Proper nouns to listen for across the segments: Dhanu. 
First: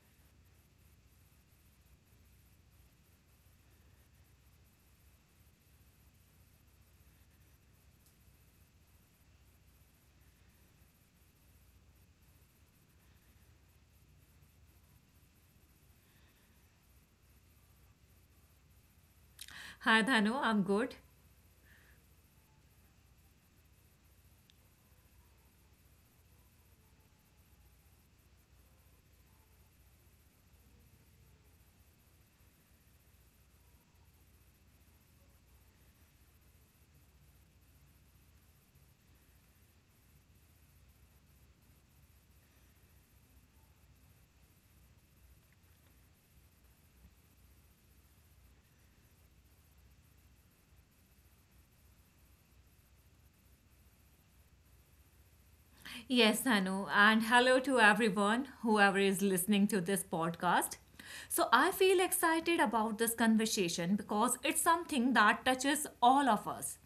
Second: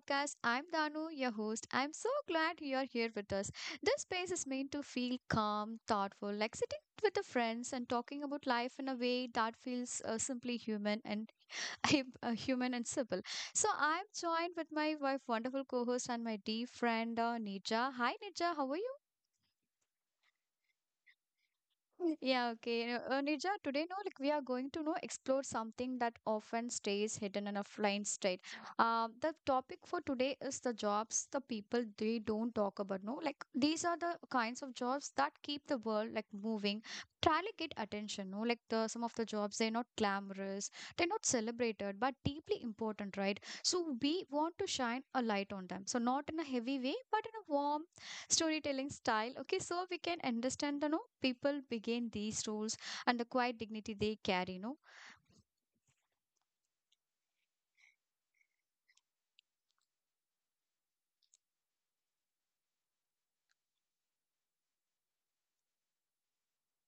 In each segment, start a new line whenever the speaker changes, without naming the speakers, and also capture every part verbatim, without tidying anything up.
podcast. I'm Danu, your host. I'm so glad you are here with us. This space is meant to feel calm, thoughtful, like sitting with the friends and talking about life in a way that feels uh, simply human and uh, human and simple. So I'm joined with my wife, wonderful co-host, and my dear friend uh, Nija. Hi Nija, how are you?
Hi, Dhanu. I'm good.
Yeah, okay. You know, Uh, Nirja, today, no, like we are going to know explore something that often stays hidden in a blind state. Um, the topic for today is the jobs the people they don't talk about. No, like these are the kinds of jobs that keep the world like moving. Rarely get attention. No, like the some of the jobs they're not glamorous, they're not celebrated, but deeply important, right? So we want to shine a light on them. So not in a heavy way, but in a warm, storytelling style, okay, so we can understand the no people begin these roles and the quiet dignity they carry, no.
Yes, Dhanu. And hello to everyone, whoever is listening to this podcast. So, I feel excited about this conversation because it's something that touches all of us.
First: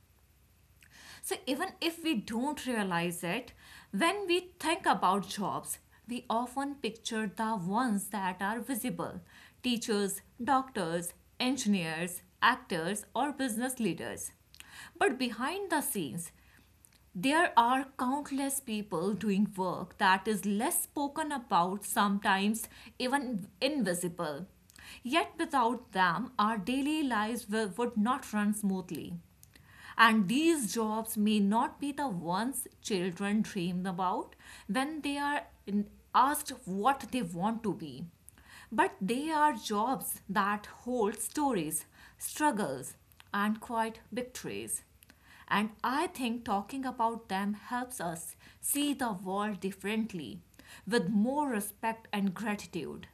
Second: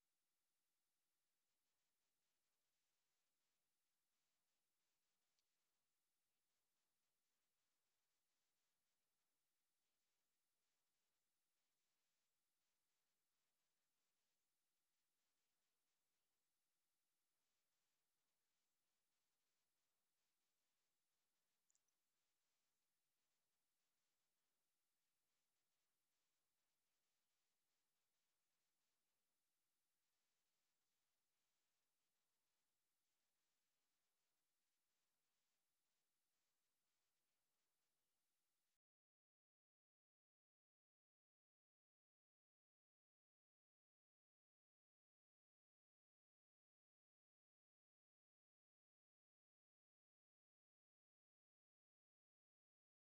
So, even if we don't realize it, when we think about jobs, we often picture the ones that are visible teachers, doctors, engineers, actors, or business leaders. But behind the scenes, there are countless people doing work that is less spoken about, sometimes even invisible. Yet without them, our daily lives will, would not run smoothly. And these jobs may not be the ones children dream about when they are in- asked what they want to be. But they are jobs that hold stories, struggles, and quiet victories. And I think talking about them helps us see the world differently, with more respect and gratitude.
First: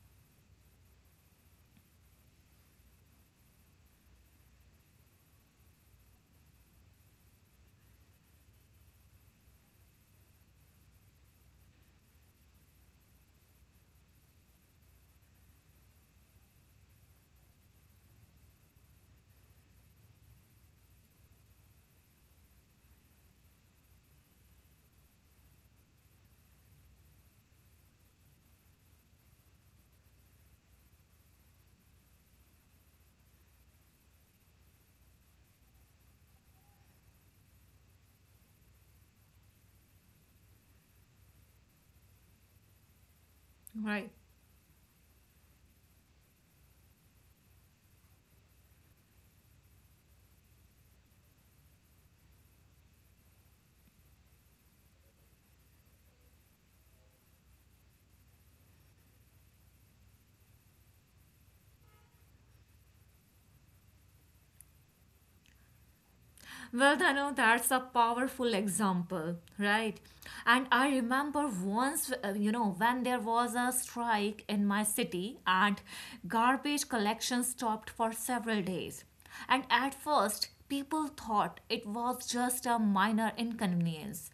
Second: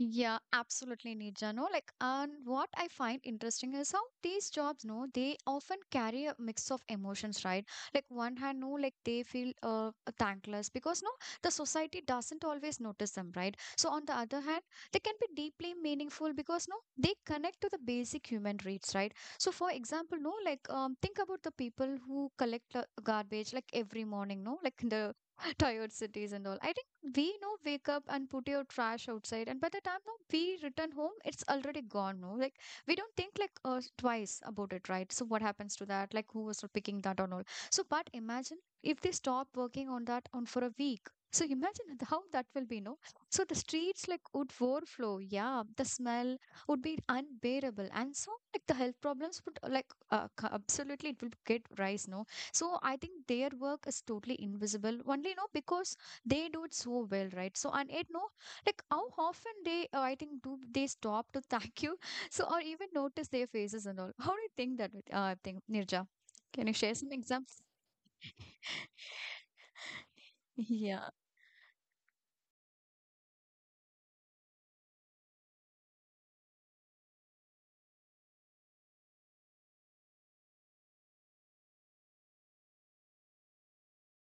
Yeah, absolutely, Nirja. No, like, and what I find interesting is how these jobs, no, they often carry a mix of emotions, right? Like, one hand, no, like they feel uh, thankless because no, the society doesn't always notice them, right? So on the other hand, they can be deeply meaningful because no, they connect to the basic human needs, right? So for example, no, like um, think about the people who collect uh, garbage like every morning, no, like the tired cities and all. I think we know wake up and put your trash outside, and by the time no, we return home, it's already gone. No, like we don't think like uh, twice about it, right? So what happens to that? Like who was picking that and all? So but imagine if they stop working on that on for a week. So imagine th- how that will be, no? So the streets
Right.
like would overflow. Yeah, the smell would be unbearable, and so like the health problems would uh, like uh, c- absolutely it will get rise, no? So I think their work is totally invisible only, you know, because they do it so well, right? So and it no, like how often they, uh, I think, do they stop to thank you, so or even notice their faces and all. How do you think that? with- Uh, I think Nirja, can you share
Well,
some
Dhanu,
examples?
that's a powerful example, right? And I
Yeah.
remember once, uh, you know, when there was a strike in my city and garbage collection stopped for several days. And at first, people thought it was just a minor inconvenience.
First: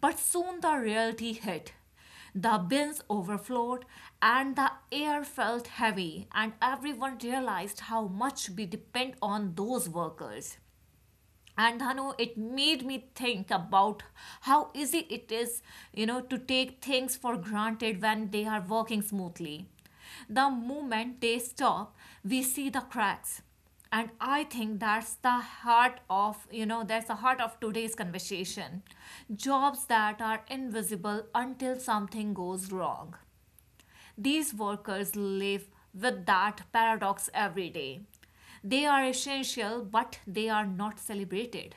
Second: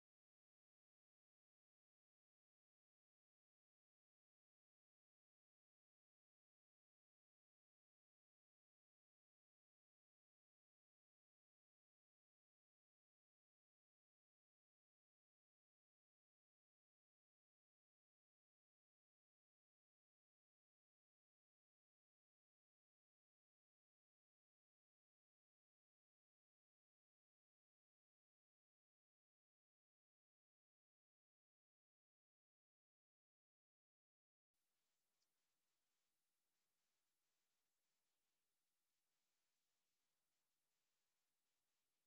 But soon the reality hit. The bins overflowed and the air felt heavy, and everyone realized how much we depend on those workers. And Dhanu, it made me think about how easy it is, you know, to take things for granted when they are working smoothly. The moment they stop, we see the cracks. And I think that's the heart of, you know, that's the heart of today's conversation. Jobs that are invisible until something goes wrong. These workers live with that paradox every day. They are essential, but they are not celebrated.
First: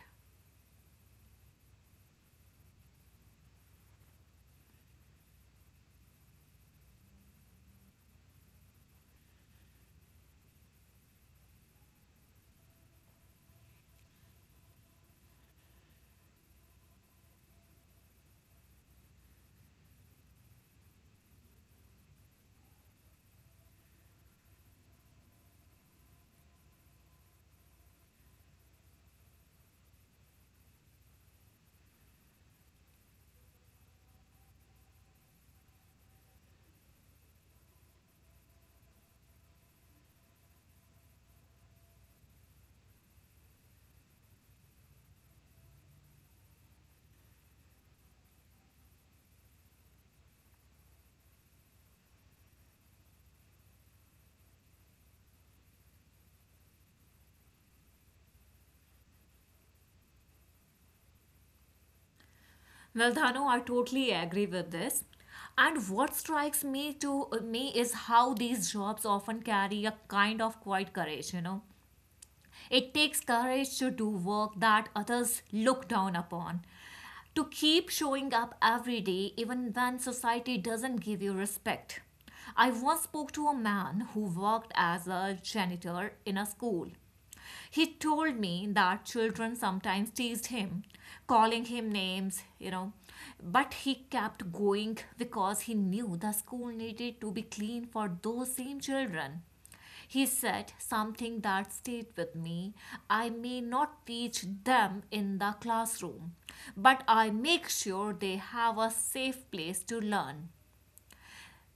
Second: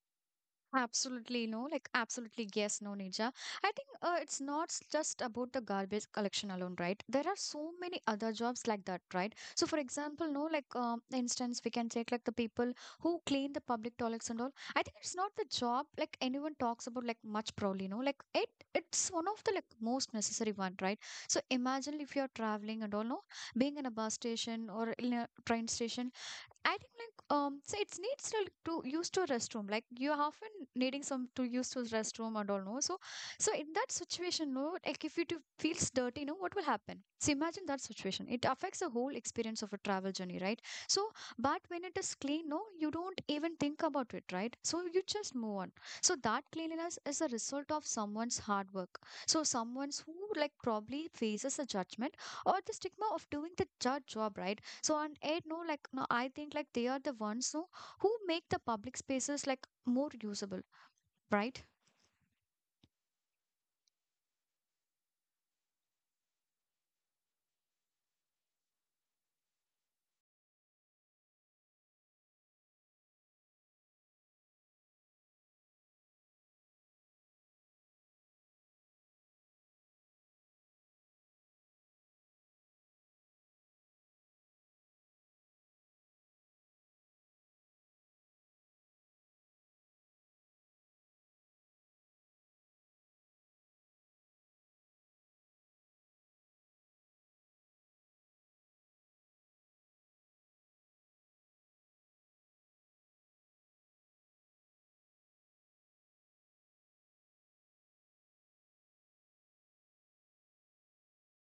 Absolutely no, like absolutely yes, no, Nija. I think uh, it's not s- just about the garbage collection alone, right? There are so many other jobs like that, right? So, for example, no, like um, instance, we can take like the people who clean the public toilets and all. I think it's not the job like anyone talks about like much proudly, no, like it it's one of the like most necessary one, right? So imagine if you're traveling and all, no, being in a bus station or in a train station. I think like um so it's needs to to use to restroom, like you are often needing some to use to restroom and all, no. So so in that situation, no, like if it feels dirty, no, what will happen? So imagine that situation, it affects the whole experience of a travel journey, right? So but when it is clean, no, you don't even think about it, right? So you just move on. So that cleanliness is a result of someone's hard work. So someone's who like probably faces a judgment or the stigma of doing the judge job, right? So on eight, no, like no, I think like they are the ones, no, who make the public spaces like more usable, right?
Well, Dhanu, I totally agree with this. And what strikes me to me is how these jobs often carry a kind of quiet courage, you know. It takes courage to do work that others look down upon. To keep showing up every day, even when society doesn't give you respect. I once spoke to a man who worked as a janitor in a school. He told me that children sometimes teased him, calling him names, you know, but he kept going because he knew the school needed to be clean for those same children. He said something that stayed with me. I may not teach them in the classroom, but I make sure they have a safe place to learn.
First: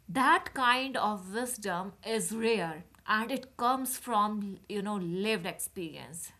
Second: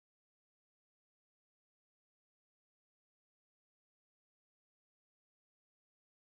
That kind of wisdom is rare, and it comes from, you know, lived experience,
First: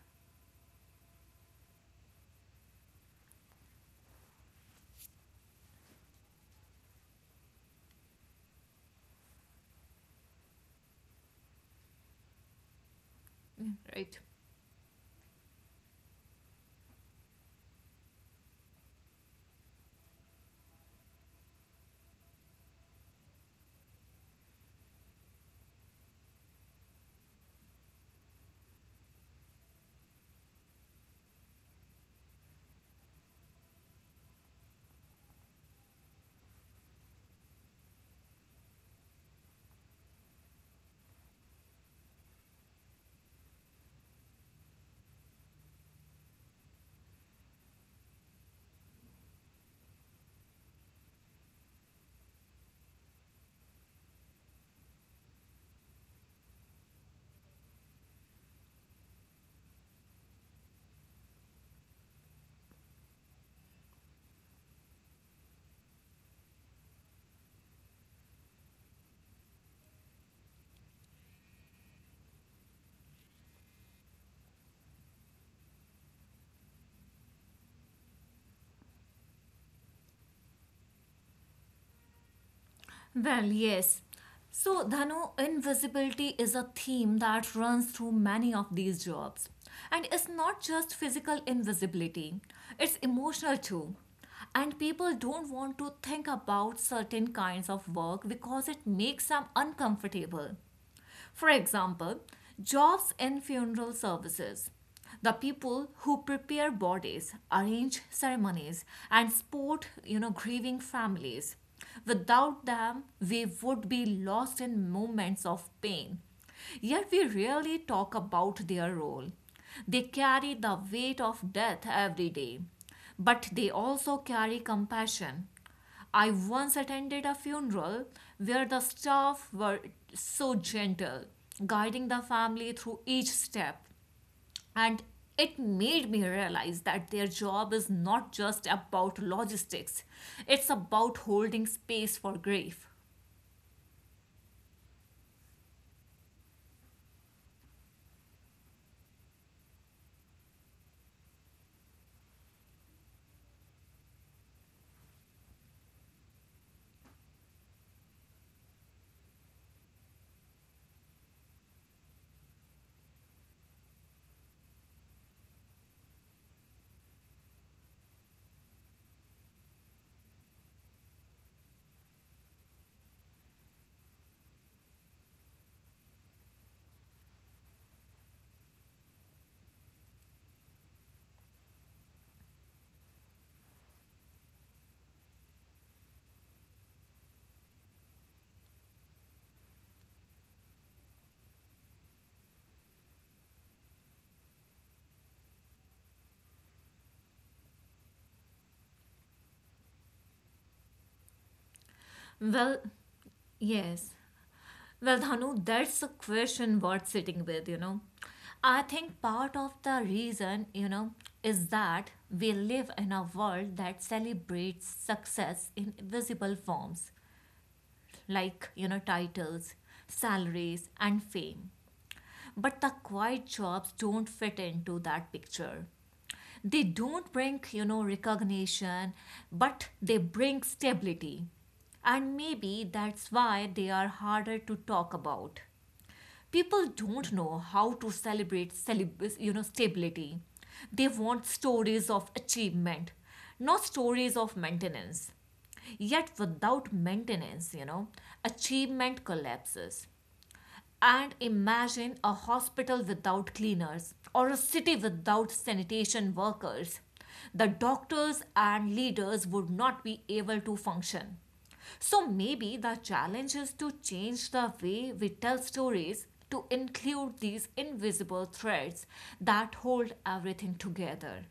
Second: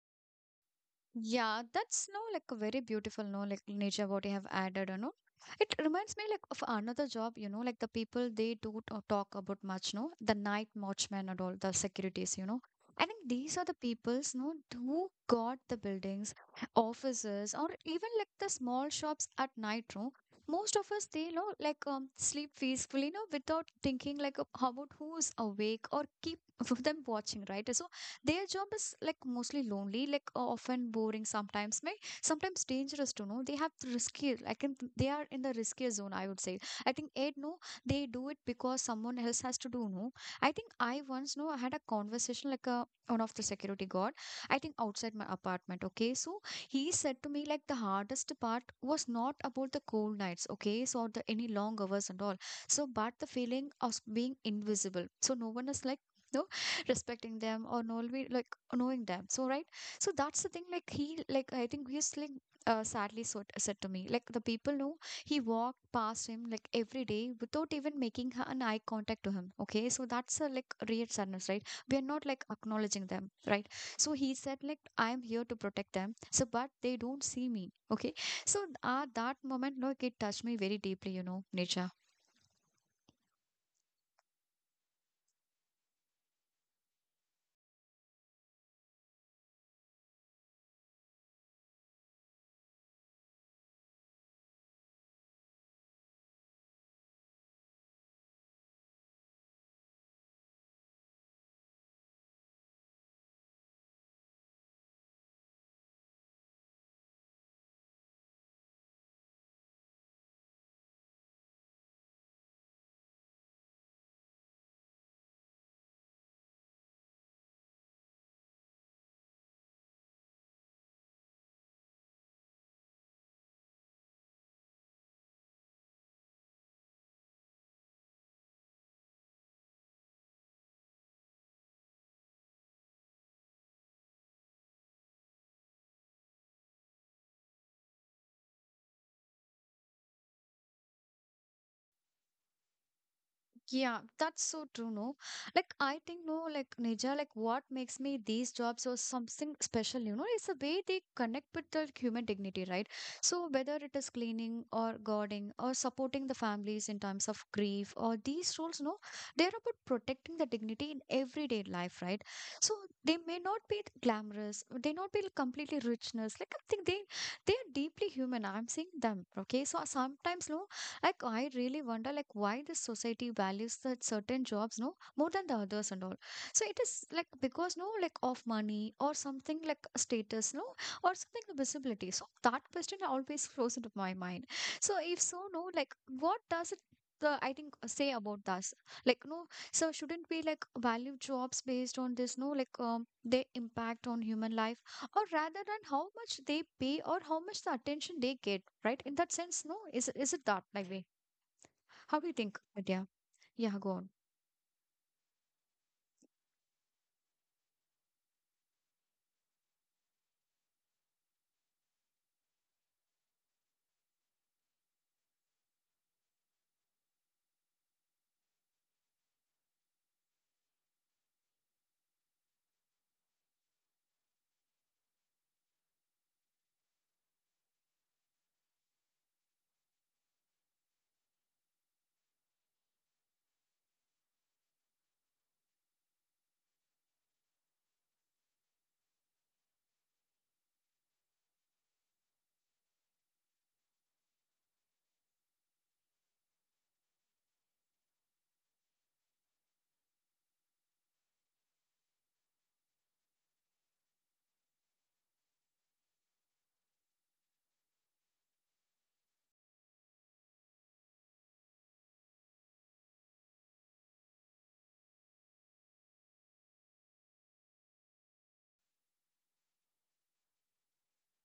Yeah, that's no like a very beautiful no like nature what you have added, you know. It reminds me like of another job, you know, like the people they do t- talk about much, no, the night watchmen and all the securities, you know. I think these are the
right?
peoples, no, who got the buildings, offices, or even like the small shops at night, no. Most of us, they know like um, sleep peacefully, no, without thinking like uh, about who's awake or keep them watching, right? So their job is like mostly lonely, like uh, often boring sometimes, may sometimes dangerous to know. They have the risky, I can they are in the riskier zone, I would say. I think Ed no, they do it because someone else has to do, no. I think I once know I had a conversation like a one of the security guard, I think outside my apartment. Okay. So he said to me like the hardest part was not about the cold nights, okay, so or the any long hours and all. So but the feeling of being invisible. So no one is like no respecting them or know, like knowing them. So right, so that's the thing. Like he, like I think he's like uh, sadly so, said to me, like the people know he walked past him like every day without even making her an eye contact to him. Okay, so that's a like real sadness, right? We are not like acknowledging them, right? So he said like I am here to protect them. So but they don't see me. Okay, so uh, that moment like it touched me very deeply. You know, Nisha.
Well, yes. So, Dhanu, invisibility is a theme that runs through many of these jobs. And it's not just physical invisibility, it's emotional too. And people don't want to think about certain kinds of work because it makes them uncomfortable. For example, jobs in funeral services. The people who prepare bodies, arrange ceremonies, and support, you know, grieving families. Without them, we would be lost in moments of pain. Yet we rarely talk about their role. They carry the weight of death every day, but they also carry compassion. I once attended a funeral where the staff were so gentle, guiding the family through each step. And it made me realize that their job is not just about logistics, it's about holding space for grief.
Yeah, that's so true, no? Like, I think, no, like, Nija, like, what makes me these jobs or something special, you know, is the way they connect with the human dignity, right? So, whether it is cleaning or guarding or supporting the families in times of grief or these roles, no, they're about protecting the dignity in everyday life, right? So, they may not be glamorous, they not be completely richness. Like, I think they, they are deeply human. I'm seeing them, okay? So, sometimes, no, like I really wonder like why this society values that certain jobs no more than the others and all. So it is like because no like of money or something like status no or something the visibility. So that question always flows into my mind. So if so no like what does it the I think uh, say about us like no so shouldn't we like value jobs based on this no like um, their impact on human life or rather than how much they pay or how much the attention they get, right? In that sense, no, is is it that like way? How do you think,
Well,
Aditya? Yeah, go
yes.
on.
Well, Dhanu, that's a question worth sitting with, you know. I think part of the reason, you know, is that we live in a world that celebrates success in visible forms, like, you know, titles, salaries, and fame. But the quiet jobs don't fit into that picture. They don't bring, you know, recognition, but they bring stability. And maybe that's why they are harder to talk about. People don't know how to celebrate celeb- you know, stability. They want stories of achievement, not stories of maintenance. Yet without maintenance, you know, achievement collapses. And imagine a hospital without cleaners or a city without sanitation workers. The doctors and leaders would not be able to function. So maybe the challenge is to change the way we tell stories to include these invisible threads that hold everything together,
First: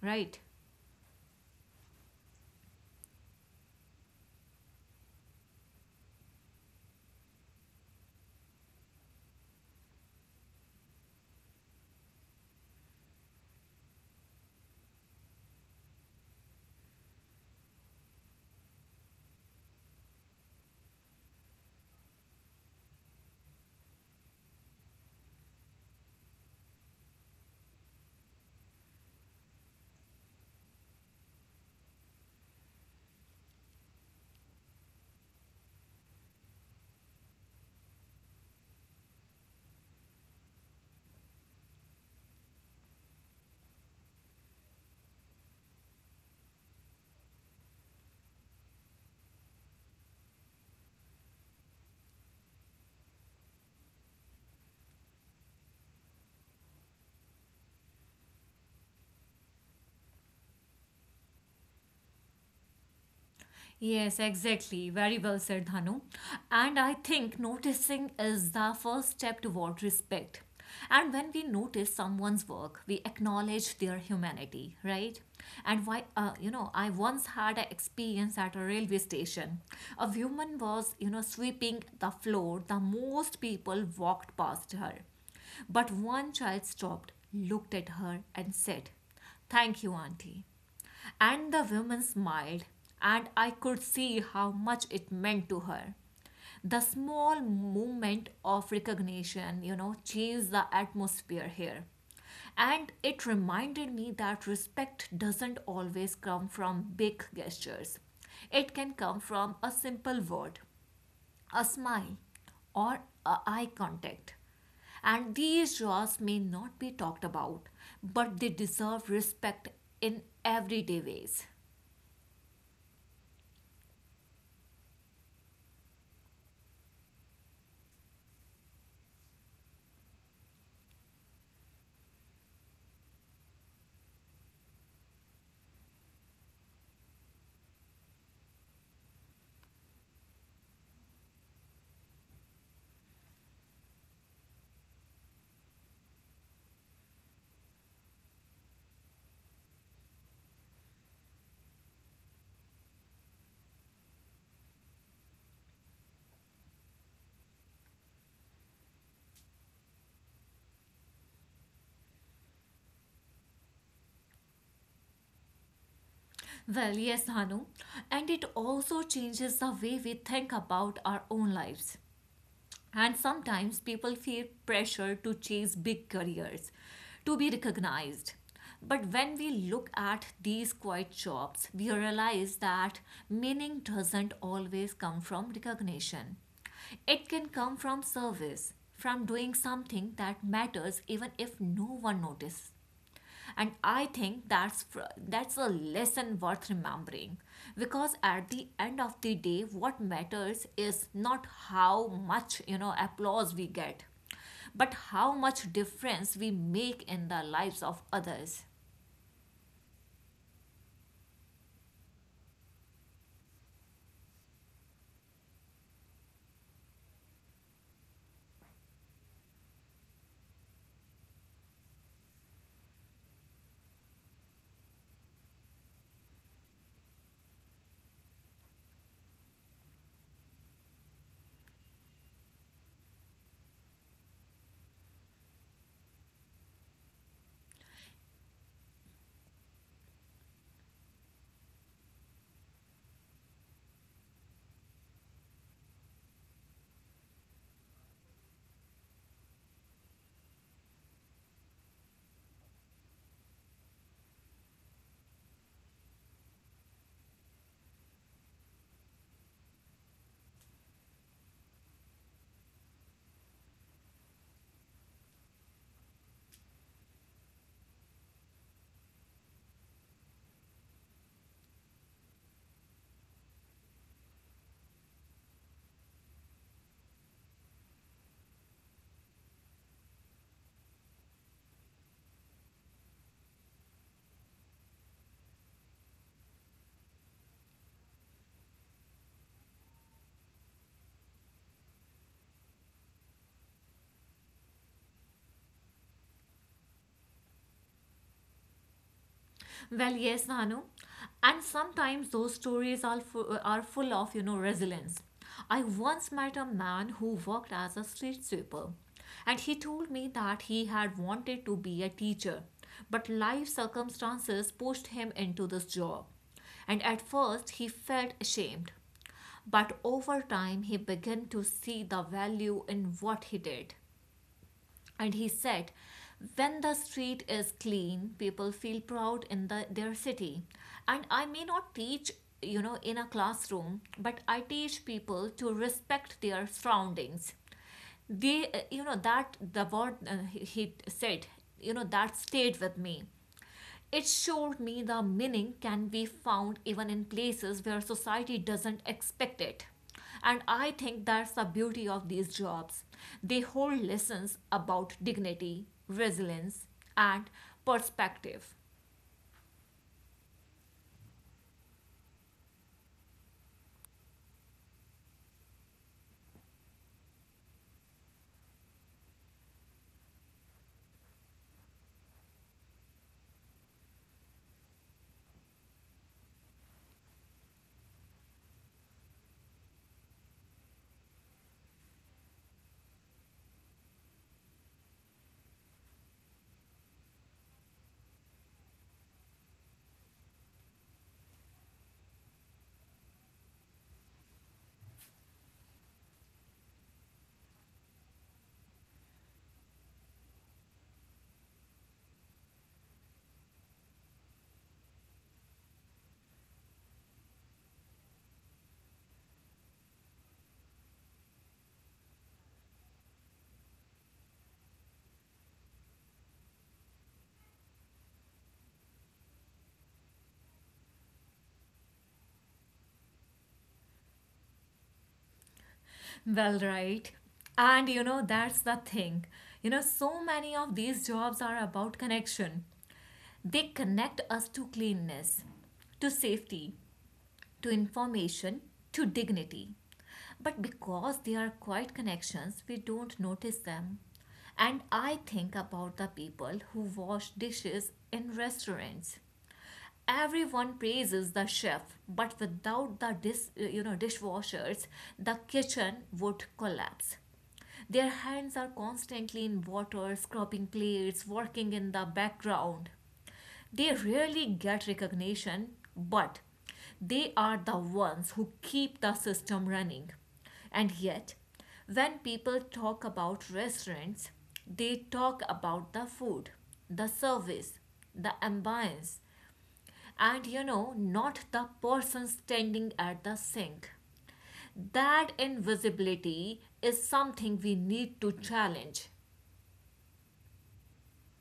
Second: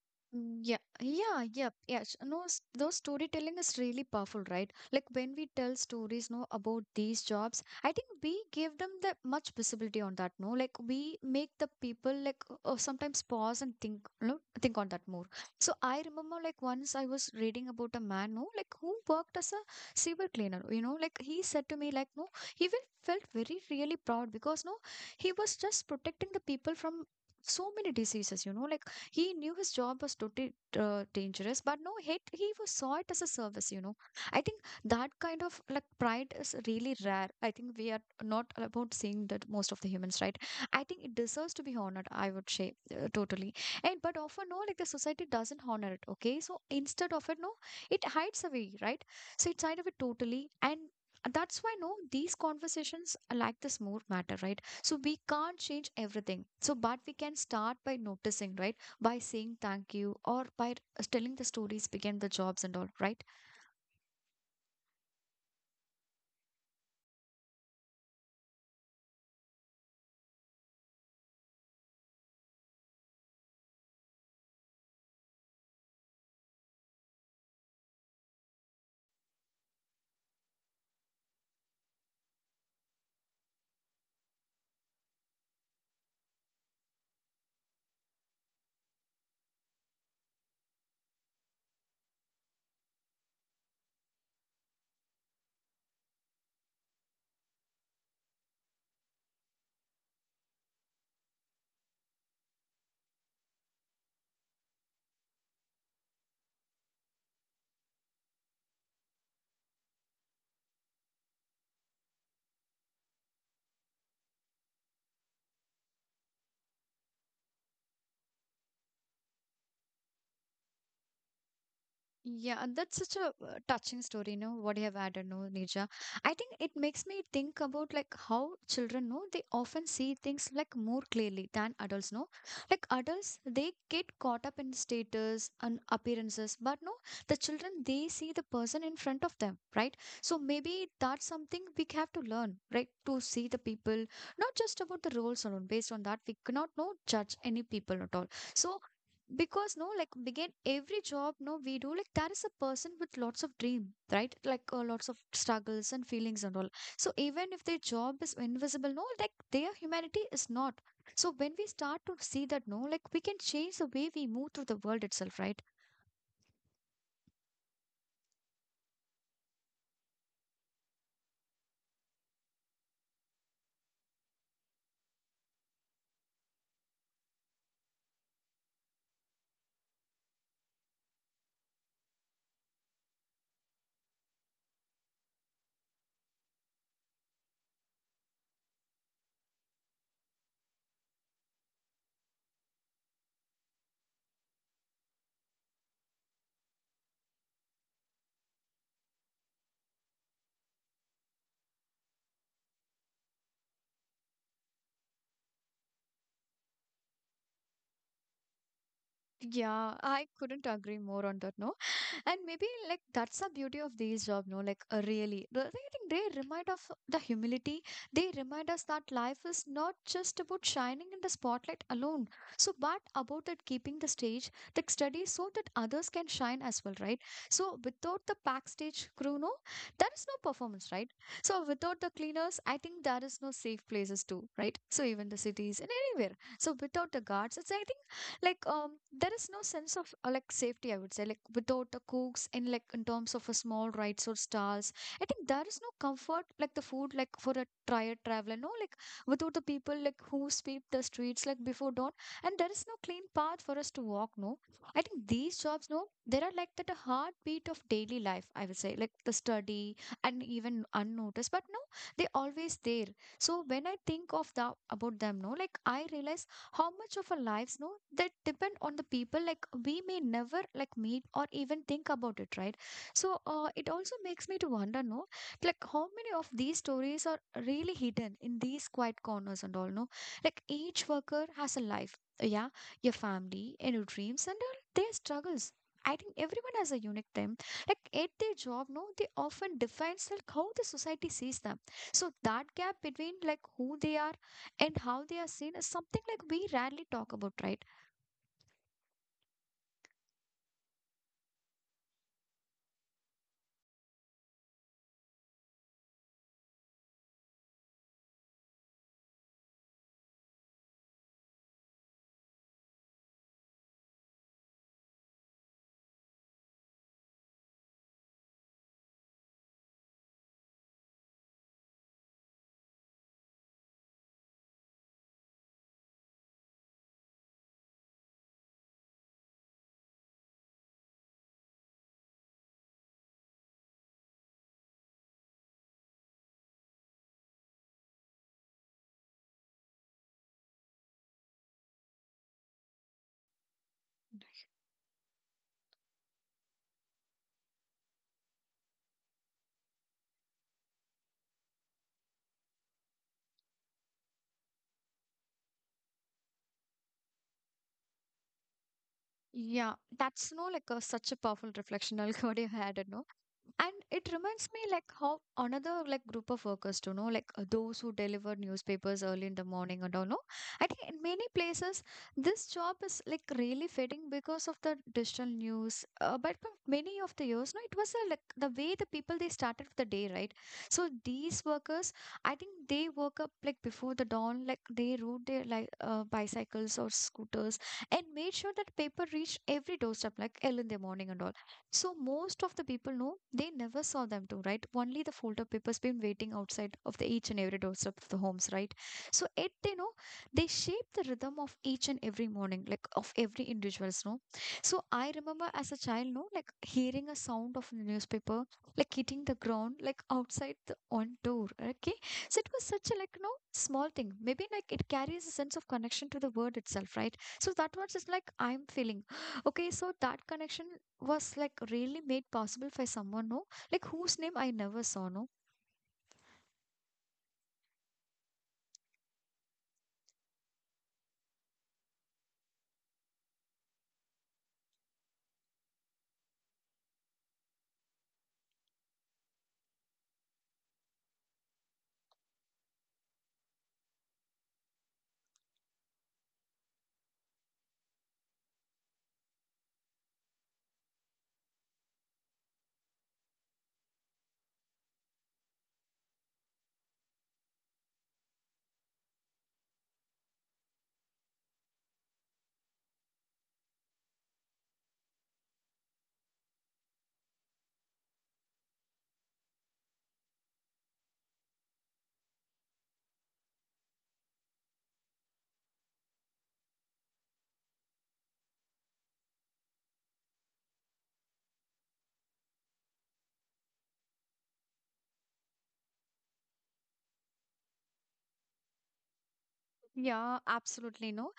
right?
Mm, yeah, yeah, yeah, yeah. s- No, s- those storytelling is really powerful, right? Like when we tell stories, no, about these jobs, I think we give them the much visibility on that, no? Like we make the people like uh, sometimes pause and think, no, think on that more. So I remember like once I was reading about a man, no, like who worked as a sewer cleaner, you know, like he said to me, like, no, he even felt very really proud because no, he was just protecting the people from so many diseases, you know, like he knew his job was totally uh, dangerous, but no hate. He was saw it as a service, you know. I think that kind of like pride is really rare. I think we are not about seeing that most of the humans, right? I think it deserves to be honored. I would say uh, totally. And but often no, like the society doesn't honor it. Okay, so instead of it, no, it hides away, right? So it's kind of it totally and. That's why no, these conversations are like this more matter, right? So we can't change everything. So, but we can start by noticing, right? By saying thank you or by telling the stories behind the jobs and all, right.
Yes, exactly. Very well said, Dhanu. And I think noticing is the first step toward respect. And when we notice someone's work, we acknowledge their humanity, right? And why, uh, you know, I once had an experience at a railway station. A woman was, you know, sweeping the floor. The most people walked past her. But one child stopped, looked at her, and said, thank you, Auntie. And the woman smiled, and I could see how much it meant to her. The small movement of recognition, you know, changed the atmosphere here. And it reminded me that respect doesn't always come from big gestures. It can come from a simple word, a smile, or a eye contact. And these draws may not be talked about, but they deserve respect in everyday ways.
Yeah, that's such a uh, touching story, you know, what you have added, no, Nija. I think it makes me think about like how children know they often see things like more clearly than adults, no? Like adults, they get caught up in status and appearances, but no, the children, they see the person in front of them, right? So maybe that's something we have to learn, right? To see the people, not just about the roles alone. Based on that, we cannot no judge any people at all. So because no like begin every job no we do like there is a person with lots of dream, right? Like uh, lots of struggles and feelings and all, so even if their job is invisible, no, like their humanity is not. So when we start to see that, no, like we can change the way we move through the world itself, right?
Well, yes, Hanu, and it also changes the way we think about our own lives. And sometimes people feel pressure to chase big careers, to be recognized. But when we look at these quiet jobs, we realize that meaning doesn't always come from recognition. It can come from service, from doing something that matters even if no one notices. And I think that's fr- that's a lesson worth remembering, because at the end of the day what matters is not how much, you know, applause we get, but how much difference we make in the lives of others.
Yeah, I couldn't agree more on that, no. And maybe like that's the beauty of these job, no. Like uh, really, the- I think they remind of the humility. They remind us that life is not just about shining in the spotlight alone. So, but about that keeping the stage, the study, so that others can shine as well, right? So, without the backstage crew, no, there is no performance, right? So, without the cleaners, I think there is no safe places too, right? So, even the cities and anywhere. So, without the guards, it's I think like um there is no sense of uh, like safety, I would say, like without the cooks in like in terms of a small rides or stalls. I think there is no comfort like the food like for a tired traveler, no. Like without the people like who sweep the streets like before dawn, and there is no clean path for us to walk, no. I think these jobs, no, there are like that a heartbeat of daily life, I would say, like the study. And even unnoticed, but no, they always there. So when I think of the about them, no, like I realize how much of our lives, no, that depend on the people like we may never like meet or even think about it, right? So uh, it also makes me to wonder, no, like how many of these stories are really hidden in these quiet corners and all, no. Like each worker has a life, yeah, your family and your dreams and all their struggles. I think everyone has a unique time. Like at their job, no, they often defines like how the society sees them. So that gap between like who they are and how they are seen is something like we rarely talk about, right?
Well, yes, Bhanu. And sometimes those stories are, fu- are full of, you know, resilience. I once met a man who worked as a street sweeper, and he told me that he had wanted to be a teacher, but life circumstances pushed him into this job. And at first, he felt ashamed. But over time, he began to see the value in what he did. And he said, when the street is clean, people feel proud in the, their city. And I may not teach, you know, in a classroom, but I teach people to respect their surroundings. They, uh, you know, that the word uh, he he said, you know, that stayed with me. It showed me the meaning can be found even in places where society doesn't expect it. And I think that's the beauty of these jobs. They hold lessons about dignity, resilience, and perspective.
Yeah, that's no like a, such a powerful reflection. I'll go you had it, no? And it reminds me like how another like group of workers to know, like uh, those who deliver newspapers early in the morning and all, no. I think in many places this job is like really fading because of the digital news. Uh, but for many of the years, no, it was uh, like the way the people they started the day, right? So these workers, I think they woke up like before the dawn, like they rode their like uh, bicycles or scooters, and made sure that paper reached every doorstep like early in the morning and all. So most of the people know they never saw them too, right? Only the folder papers been waiting outside of the each and every doorstep of the homes, right? So it they know they shape the rhythm of each and every morning, like of every individuals, no. So I remember as a child, no, like hearing a sound of the newspaper, like hitting the ground, like outside the on door. Okay. So it was such a like no small thing. Maybe like it carries a sense of connection to the word itself, right? So that was just like I'm feeling okay, so that connection was like really made possible by someone, no, like whose name I never saw, no.
Well, right. And you know, that's the thing. You know, so many of these jobs are about connection. They connect us to cleanness, to safety, to information, to dignity. But because they are quiet connections, we don't notice them. And I think about the people who wash dishes in restaurants. Everyone praises the chef, but without the dis, you know, dishwashers, the kitchen would collapse. Their hands are constantly in water, scrubbing plates, working in the background. They rarely get recognition, but they are the ones who keep the system running. And yet, when people talk about restaurants, they talk about the food, the service, the ambience, and, you know, not the person standing at the sink. That invisibility is something we need to challenge.
Yeah, absolutely, no.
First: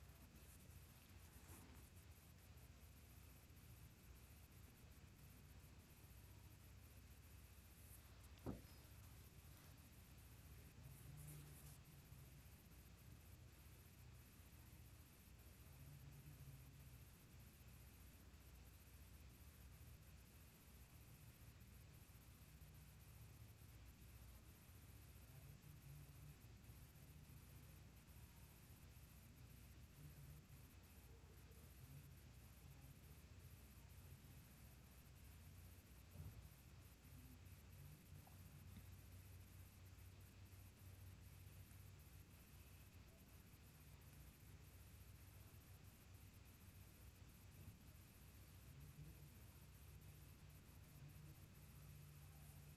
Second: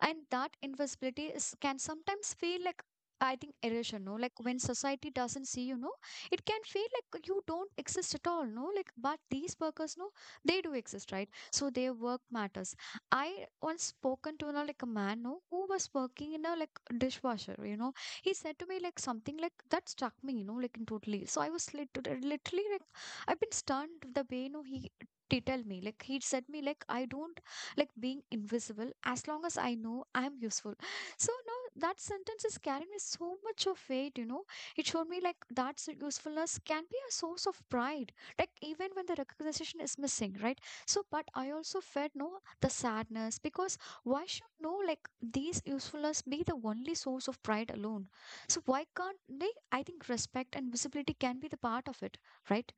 And that invisibility is can sometimes feel like I think erosion, no? Like when society doesn't see you, no, it can feel like you don't exist at all, no? Like, but these workers, no, they do exist, right? So their work matters. I once spoken to, you know, like a man, no, who was working in a like dishwasher, you know. He said to me like something like that struck me, you know, like in totally. So I was lit- literally like, I've been stunned the way, you know, he did tell me like he said me like I don't like being invisible as long as I know I'm useful. So now that sentence is carrying me so much of weight, you know. It showed me like that s- usefulness can be a source of pride, like even when the recognition is missing, right? So, but I also felt no the sadness because why should no like these usefulness be the only source of pride alone? So why can't they? I think respect and visibility can be the part of it, right?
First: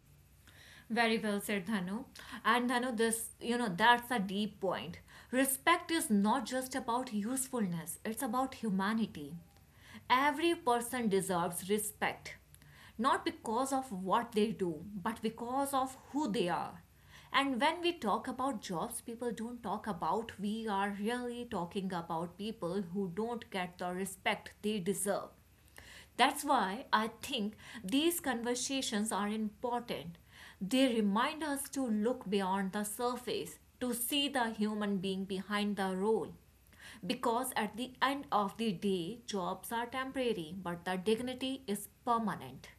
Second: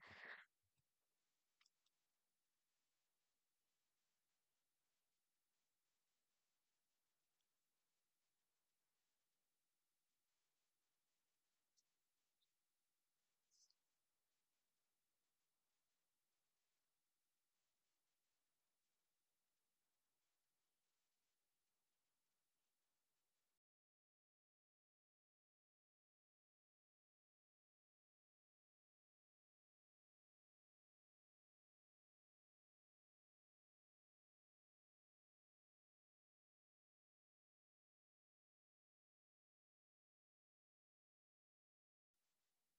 Very well said, Dhanu. And Dhanu, this, you know, that's a deep point. Respect is not just about usefulness, it's about humanity. Every person deserves respect, not because of what they do, but because of who they are. And when we talk about jobs people don't talk about, we are really talking about people who don't get the respect they deserve. That's why I think these conversations are important. They remind us to look beyond the surface, to see the human being behind the role. Because at the end of the day, jobs are temporary, but the dignity is permanent.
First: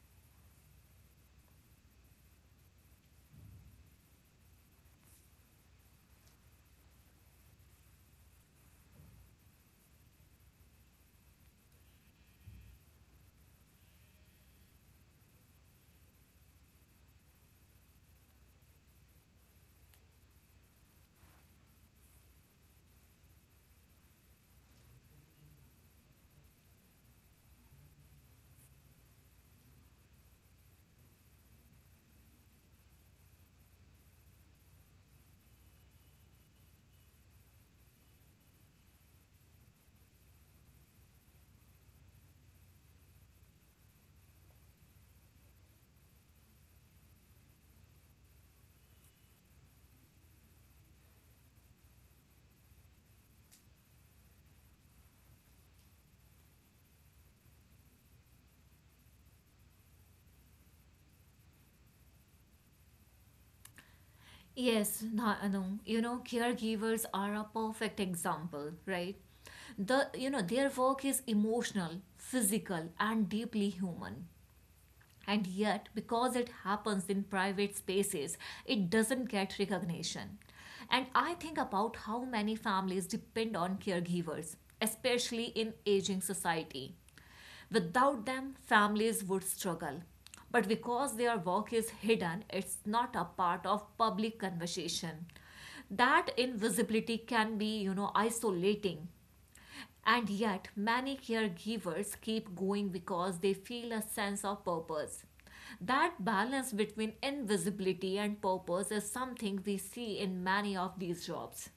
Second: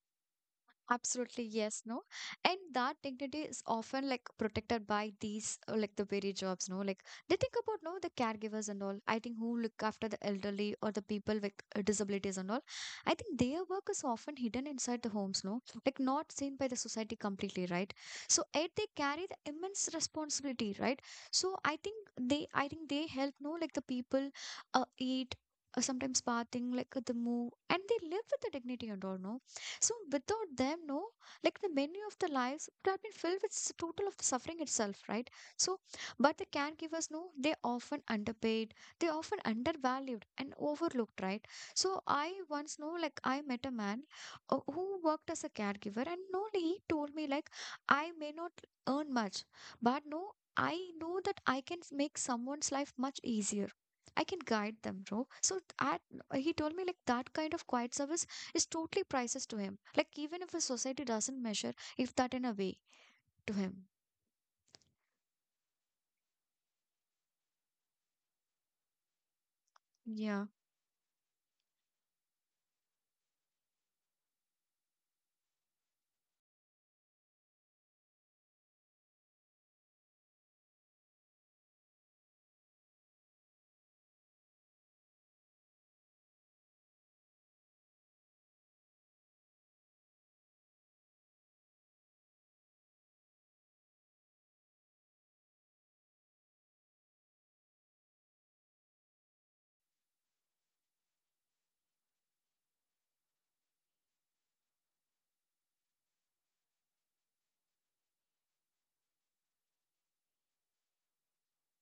Absolutely, yes, no. And that dignity is often like protected by these uh, like the very jobs, no. Like they think about no the caregivers and all. I think who look after the elderly or the people with uh, disabilities and all. I think their work is often hidden inside the homes, no. Like not seen by the society completely, right? So yet they carry the immense responsibility, right? So I think they I think they help no like the people uh, eat. uh, Sometimes bathing, like uh, the move, and they live with the dignity and all, no? So without them, no, like the menu of the lives would have been filled with s- total of the suffering itself, right? So, but the caregivers, no, they often underpaid, they often undervalued and overlooked, right? So I once know, like I met a man uh, who worked as a caregiver, and no, he told me like I may not earn much, but no, I know that I can make someone's life much easier. I can guide them, bro. So that he told me like that kind of quiet service is totally priceless to him. Like, even if a society doesn't measure if that in a way to him.
Yes, Na- Anu, you know, caregivers are a perfect example, right? The, you know,
Yeah.
their work is emotional, physical, and deeply human. And yet, because it happens in private spaces, it doesn't get recognition. And I think about how many families depend on caregivers, especially in aging society. Without them, families would struggle. But because their work is hidden, it's not a part of public conversation. That invisibility can be, you know, isolating. And yet, many caregivers keep going because they feel a sense of purpose. That balance between invisibility and purpose is something we see in many of these jobs.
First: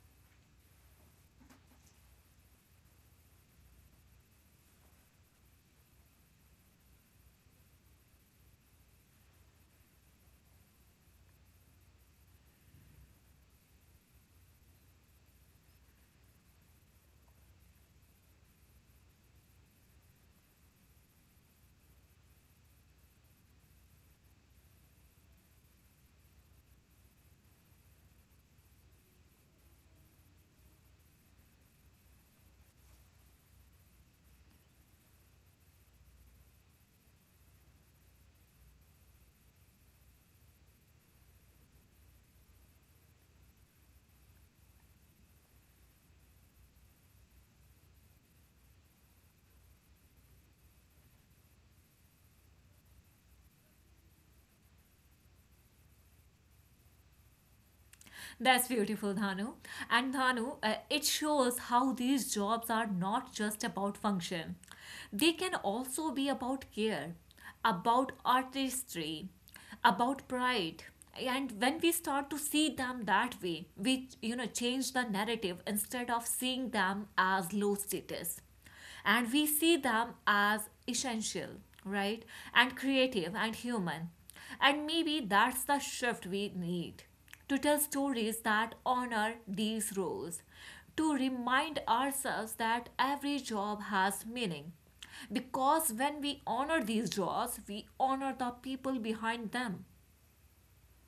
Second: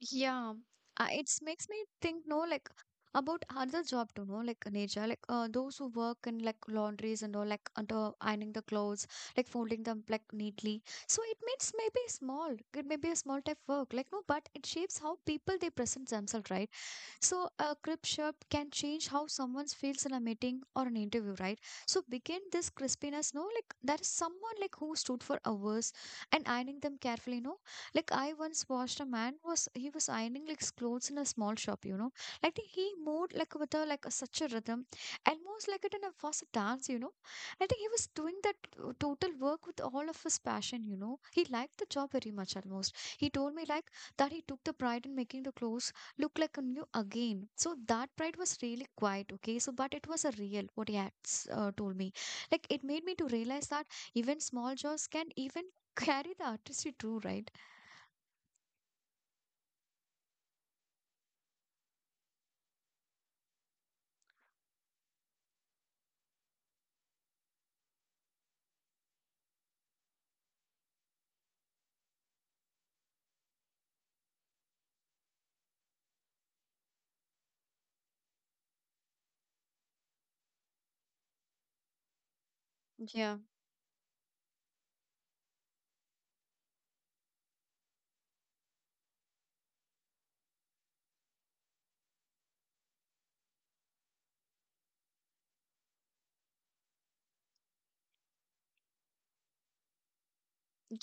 Yeah. Uh, it makes me think, no, like, about other job to know, like nature, like uh, those who work in like laundries and all, like under ironing the clothes, like folding them like neatly. So it means maybe small, it may be a small type work, like no, but it shapes how people they present themselves, right? So a crisp shirt can change how someone feels in a meeting or an interview, right? So begin this crispiness, no? Like there is someone like who stood for hours and ironing them carefully, no? Like I once watched a man was he was ironing like his clothes in a small shop, you know. I think he moved like with a like a, such a rhythm, almost like it in a fast dance, you know. I think he was doing that uh, total work with all of his passion, you know. He liked the job very much almost. He told me like that he took the pride in making the clothes look like a new again. So that pride was really quiet, okay? So, but it was a real, what he had s- uh, told me. Like, it made me to realize that even small jobs can even carry the artistry too, right?
That's beautiful, Dhanu. And Dhanu, uh, it shows how these jobs are not just about function, they can also be about care, about artistry, about pride. And when we start to see them that way, we, you know, change the narrative. Instead of seeing them as low status, and we see them as essential, right? And creative
Yeah.
and human. And maybe that's the shift we need, to tell stories that honor these roles, to remind ourselves that every job has meaning. Because when we honor these jobs, we honor the people behind them.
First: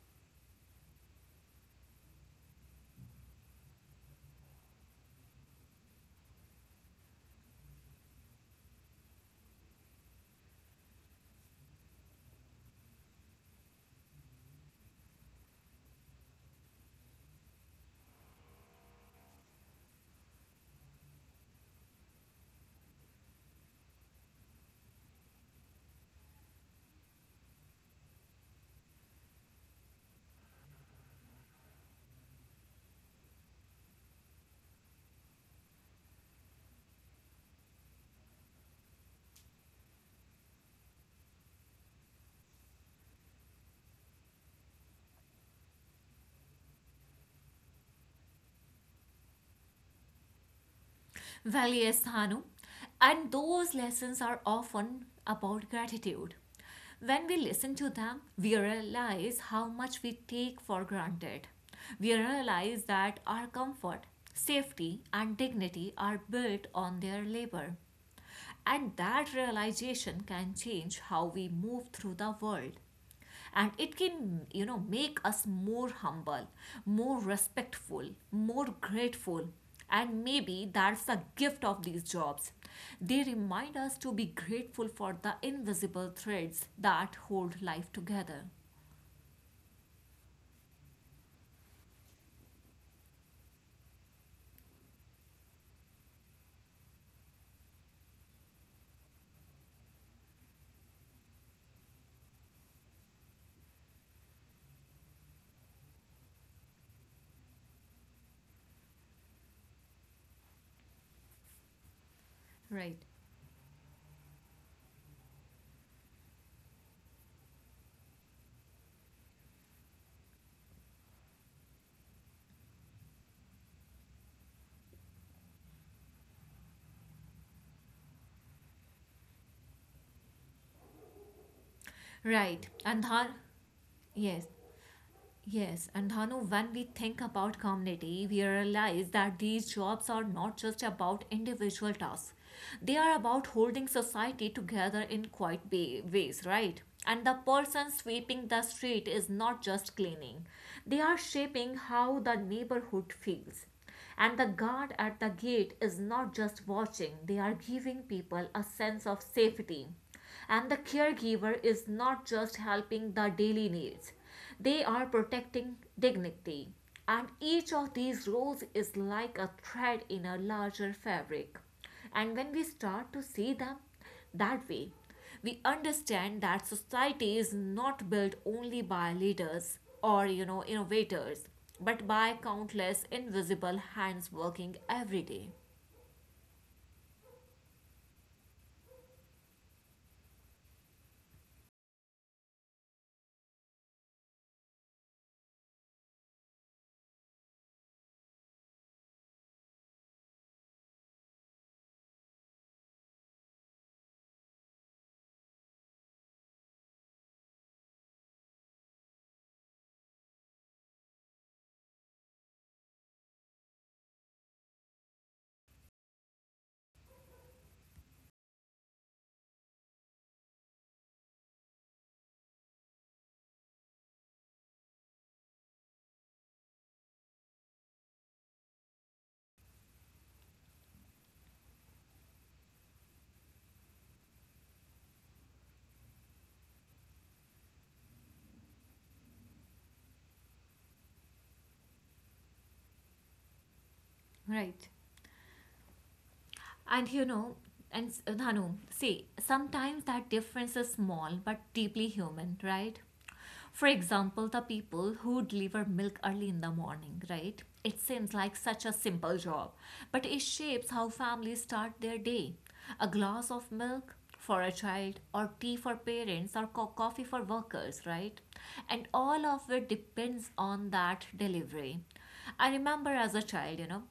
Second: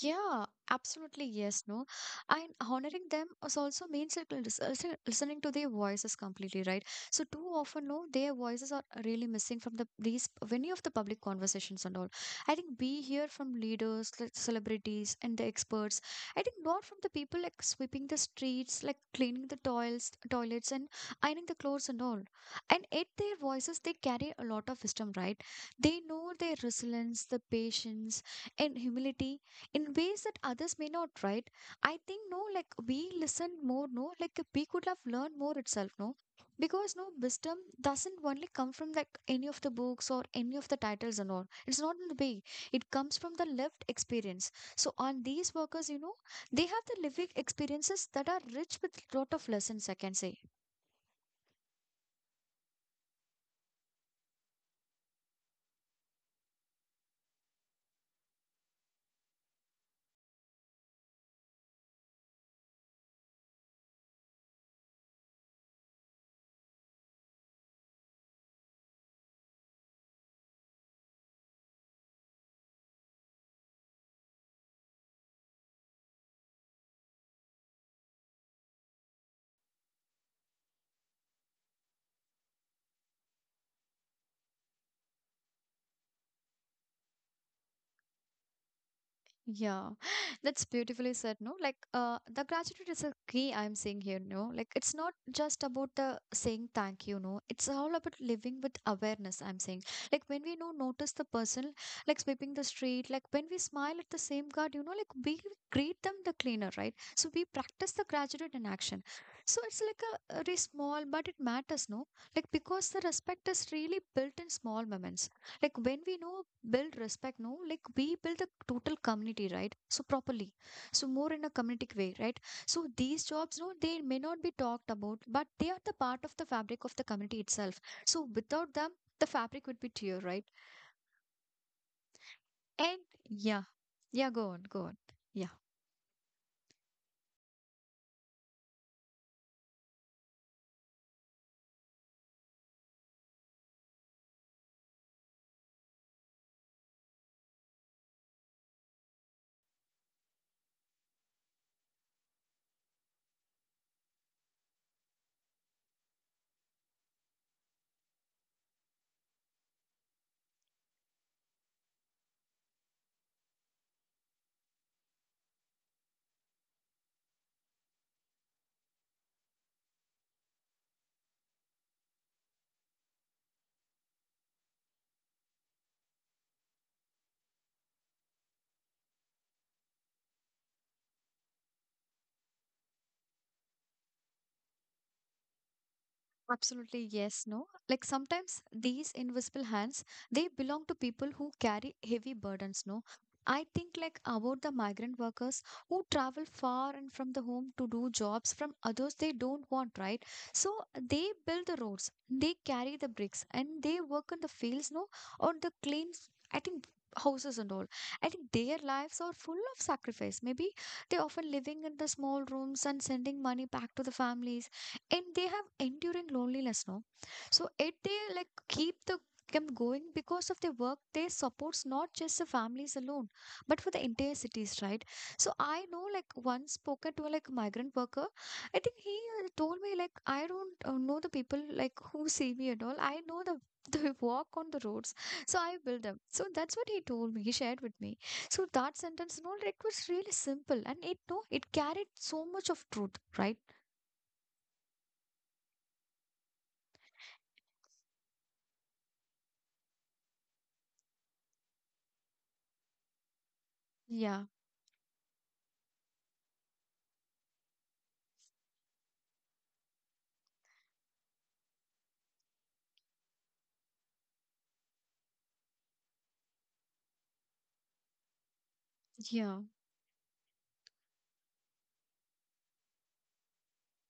Yeah, absolutely. Yes, no. And honoring them is also means it lis- uh, listen- listening to their voices completely, right? So too often, no, their voices are really missing from the these many of the public conversations and all. I think we hear from leaders, like celebrities, and the experts. I think not from the people like sweeping the streets, like cleaning the toils, toilets, and ironing the clothes and all. And at their voices, they carry a lot of wisdom, right? They know their resilience, the patience, and humility in ways that others may not, right? I think, no, like we listen more, no, like we could have learned more itself, no? Because, no, wisdom doesn't only come from like any of the books or any of the titles and all. It's not in the way. It comes from the lived experience. So, on these workers, you know, they have the living experiences that are rich with lot of lessons, I can say.
Valles Thanu. And those lessons are often about gratitude. When we listen to them, we realize how much we take for granted. We realize that our comfort, safety, and dignity are built on their labor. And that realization can change how we move through the world. And it can, you know, make us more humble, more respectful, more grateful. And maybe that's the gift of these jobs. They remind us to be grateful for the invisible threads that hold life together.
Yeah, that's beautifully said, no? Like, uh, the gratitude is a key I'm seeing here, no? Like, it's not just about the saying thank you, no? It's all about living with awareness, I'm saying. Like, when we know, notice the person, like sweeping the street, like when we smile at the same guard, you know, like we greet them the cleaner, right? So we practice the gratitude in action. So it's like a a very small, but it matters, no? Like, because the
Right.
respect is really built in small moments, like when we know build respect, no, like we build the total community, right? So properly, so more in a community way, right? So these jobs, no, they may not be talked about, but they are the part of the fabric of the community itself. So without them, the fabric would be tear, right?
Right.
And
And Dhar,
yeah, yeah, go
yes.
on go on yeah.
Yes, and Dhanu, when we think about community, we realize that these jobs are not just about individual tasks. They are about holding society together in quite wa- ways, right? And the person sweeping the street is not just cleaning, they are shaping how the neighborhood feels. And the guard at the gate is not just watching, they are giving people a sense of safety. And the caregiver is not just helping the daily needs, they are protecting dignity. And each of these roles is like a thread in a larger fabric. And when we start to see them that way, we understand that society is not built only by leaders or you know innovators, but by countless invisible hands working every day.
Absolutely, yes, no. Like sometimes these invisible hands, they belong to people who carry heavy burdens, no. I think like about the migrant workers who travel far and from the home to do jobs from others they don't want, right? So they build the roads, they carry the bricks, and they work in the fields, no, or the clean, I think houses and all. I think their lives are full of sacrifice. Maybe they often living in the small rooms and sending money back to the families and they have enduring loneliness, no, so it they like keep the them going because of their work they supports not just the families alone but for the entire cities, right? So I know, like, once spoken to a like migrant worker. I think he uh, told me, like, I don't uh, know the people like who see me and all. I know the they walk on the roads, so I build them. So that's what he told me, he shared with me. So that sentence, no, it was really simple and it, no, it carried so much of truth, right?
Right. And you know, and s- Dhanu, see, sometimes that difference is small but deeply human, right? For
Yeah,
example, the people who deliver milk early in the morning, right? It seems like such a simple job, but it shapes how families start their day. A glass of milk for a child, or tea for parents, or co- coffee for workers, right? And all
yeah.
of it depends on that delivery. I remember as a child, you know,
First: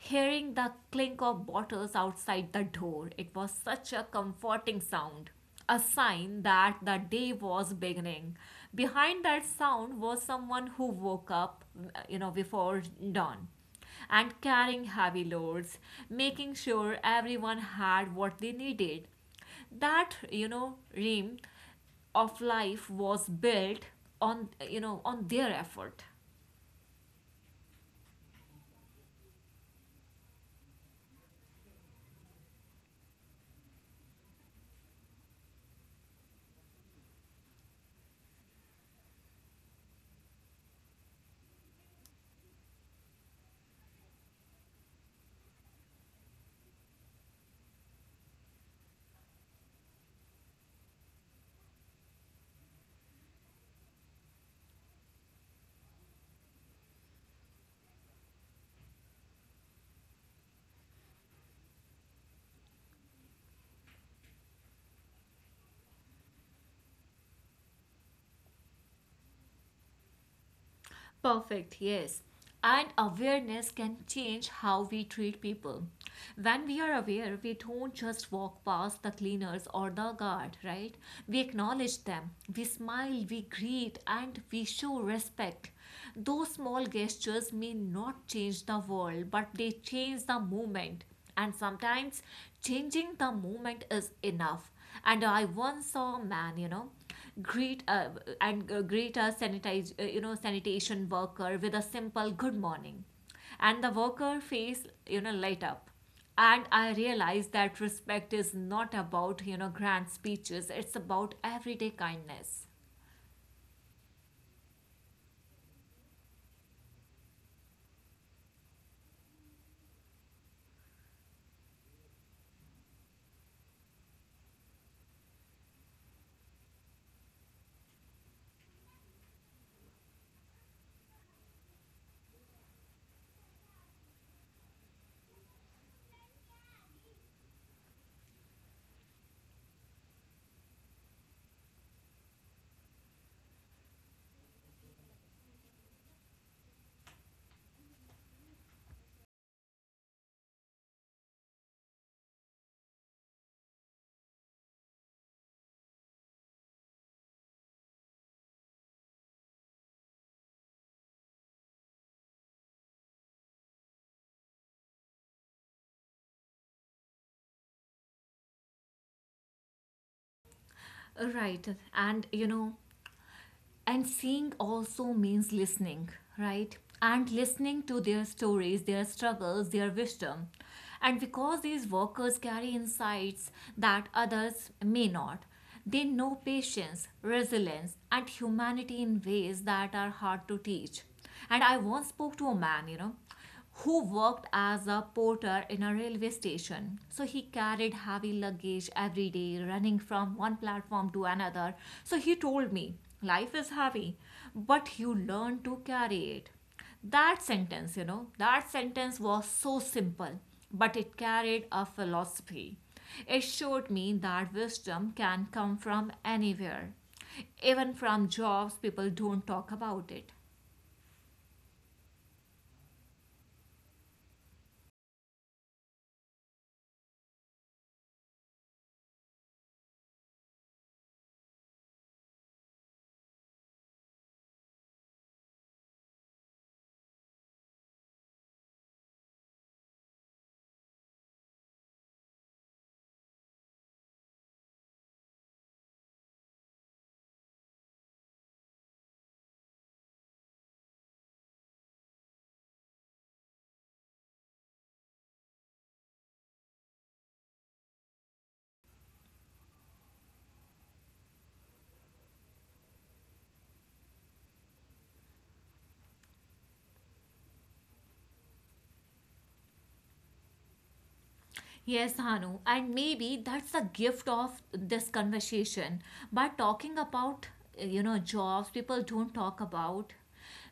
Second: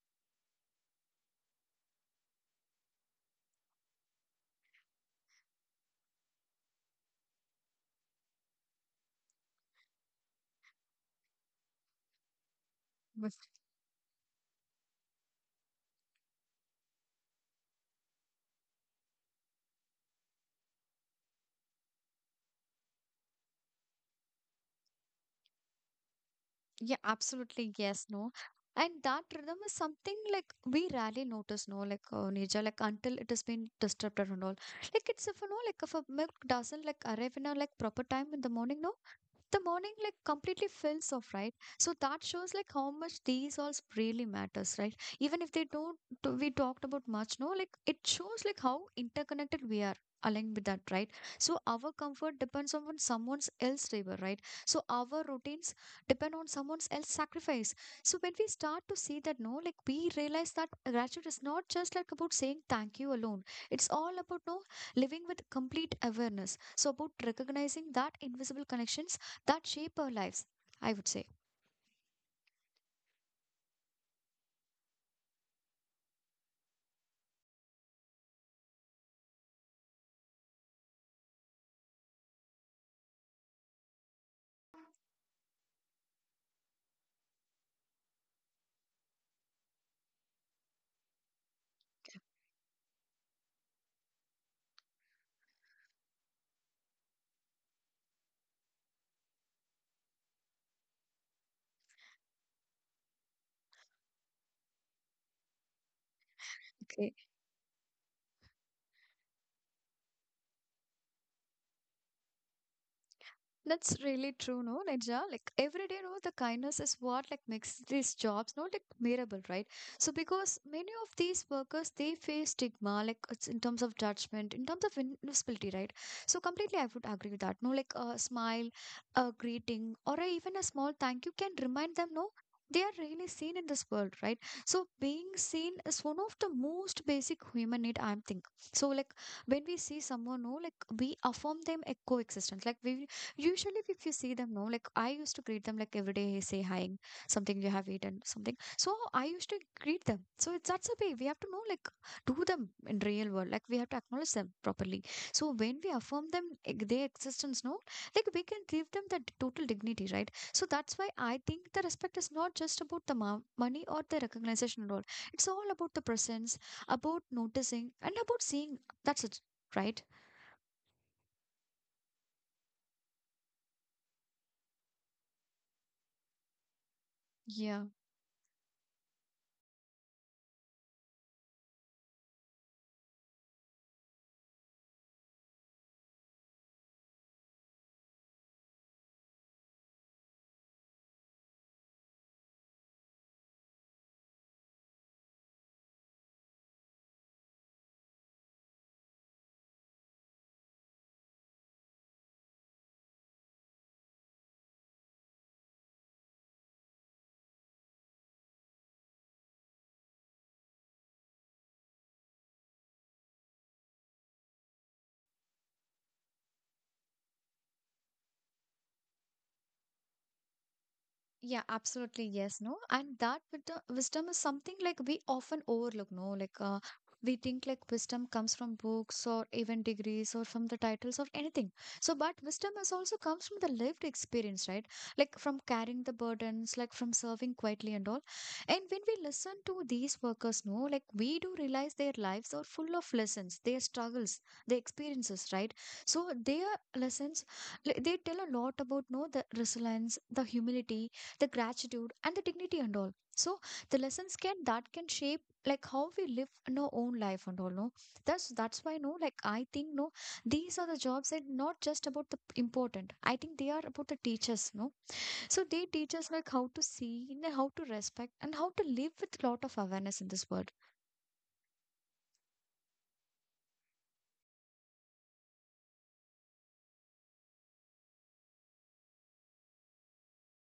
hearing the clink of bottles outside the door, it was such a comforting sound, a sign that the day was beginning. Behind that sound was someone who woke up, you know, before
Yes.
dawn and carrying heavy loads, making sure everyone had what they needed. That, you know, ream of life was built on, you know, on their effort.
Yeah, absolutely. Yes, no. And that rhythm is something like we rarely notice, no, like uh, Nija, like until it has been disrupted and all. Like it's if you know, like if a milk doesn't like arrive in a like proper time in the morning, no, the morning like completely fills off, right? So that shows like how much these all really matters, right? Even if they don't, t- we talked about much, no, like it shows like how interconnected we are. Aligned with that, right? So our comfort depends on someone else's labor, right? So our routines depend on someone else's sacrifice. So when we start to see that, no, like we realize that gratitude is not just like about saying thank you alone. It's all about, no, living with complete awareness. So about recognizing that invisible connections that shape our lives, I would say.
Perfect, yes. And awareness can change how we treat people. When we are aware, we don't just walk past the cleaners or the guard, right? We acknowledge them, we smile, we greet, and we show respect. Those small gestures may not change the world, but they change the moment. And sometimes changing the moment is enough. And I once saw a man, you know, greet uh, and uh, greet a sanitize uh, you know sanitation worker with a simple good morning, and the worker face, you know light up, and I
Okay.
realized that respect is not about, you know grand speeches. It's about everyday kindness.
That's really true, no, Neja. Like every day, no, the kindness is what like makes these jobs, no, like memorable, right? So because many of these workers, they face stigma, like it's in terms of judgment, in terms of invisibility, right? So completely, I would agree with that. No, like a smile, a greeting, or a, even a small thank you can remind them, no, they are really seen in this world, right? So being seen is one of the most basic human need, I think. So like when we see someone, no, like we affirm them a coexistence. Like we usually, if you see them, no, like I used to greet them like every day, "Hey, say hi, something you have eaten, something." So I used to greet them. So it's that's the way we have to know, like, do them in real world. Like we have to acknowledge them properly. So when we affirm them, eg- their existence, no, like we can give them that total dignity, right? So that's why I think the respect is not just about the mo- money or the recognition at all. It's all about the presence, about noticing, and about seeing. That's it, right?
Right. And you know And seeing also means listening, right? And
Yeah.
listening to their stories, their struggles, their wisdom. And because these workers carry insights that others may not, they know patience, resilience, and humanity in ways that are hard to teach. And I once spoke to a man, you know who worked as a porter in a railway station. So he carried heavy luggage every day, running from one platform to another. So he told me, "Life is heavy, but you learn to carry it." That sentence, you know, that sentence was so simple, but it carried a philosophy. It showed me that wisdom can come from anywhere, even from jobs people don't talk about it.
Yeah, absolutely. Yes, no. And that wisdom, wisdom is something like we often overlook, no? Like, uh, we think like wisdom comes from books or even degrees or from the titles of anything. So, but wisdom is also comes from the lived experience, right? Like from carrying the burdens, like from serving quietly and all. And when we listen to these workers, no, like we do realize their lives are full of lessons, their struggles, their experiences, right? So, their lessons, like, they tell a lot about, no, the resilience, the humility, the gratitude and the dignity and all. So the lessons can that can shape like how we live in our own life and all, no, that's that's why, no, like I think, no, these are the jobs that not just about the important. I think they are about the teachers, no, so they teach us like how to see and how to respect and how to live with lot of awareness in this world.
Yes, Hanu. And maybe that's the gift of this conversation. By talking about, you know, jobs people don't talk about,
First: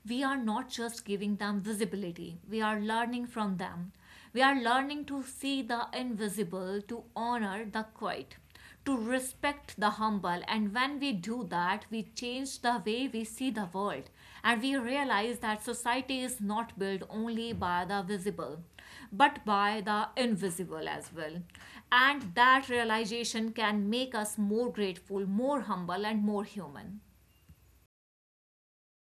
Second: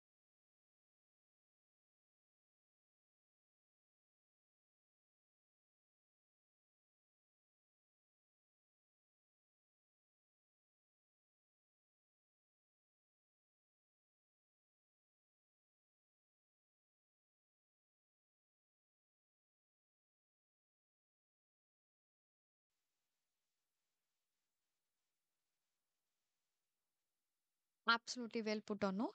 we are not just giving them visibility, we are learning from them. We are learning to see the invisible, to honor the quiet, to respect the humble. And when we do that, we change the way we see the world, and we realize that society is not built only by the visible, but by the invisible as well. And that realization can make us more grateful, more humble, and more human.
Absolutely well put on, no?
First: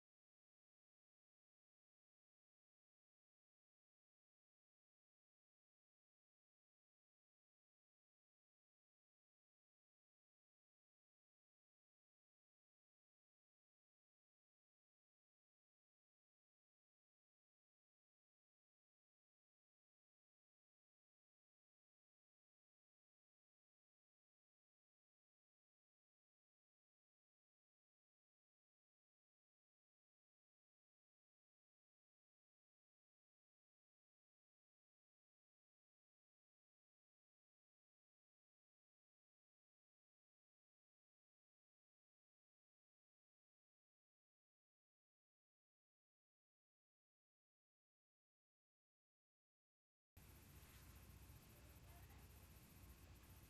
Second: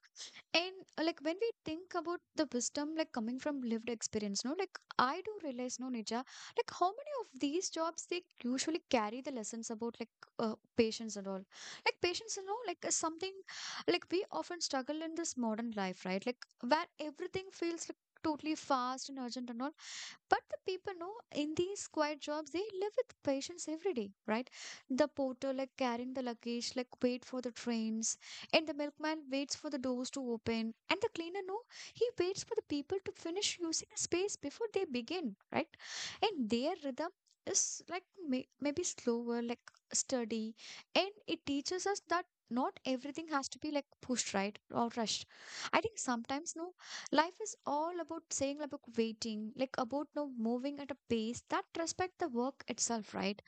And uh, like when we think about the wisdom like coming from lived experience, no, like I do realize, no, Nija, like how many of these jobs they usually carry the lessons about like uh, patience and all. Like patience, you know, like is something like we often struggle in this modern life, right? Like where everything feels like totally fast and urgent and all. But the people know in these quiet jobs, they live with patience every day, right? The porter, like carrying the luggage, like wait for the trains, and the milkman waits for the doors to open, and the cleaner, no, he waits for the people to finish using the space before they begin, right? And their rhythm is like may- maybe slower, like steady, and it teaches us that not everything has to be like pushed, right, or rushed. I think sometimes, no, life is all about saying about waiting, like about now moving at a pace that respect the work itself, right?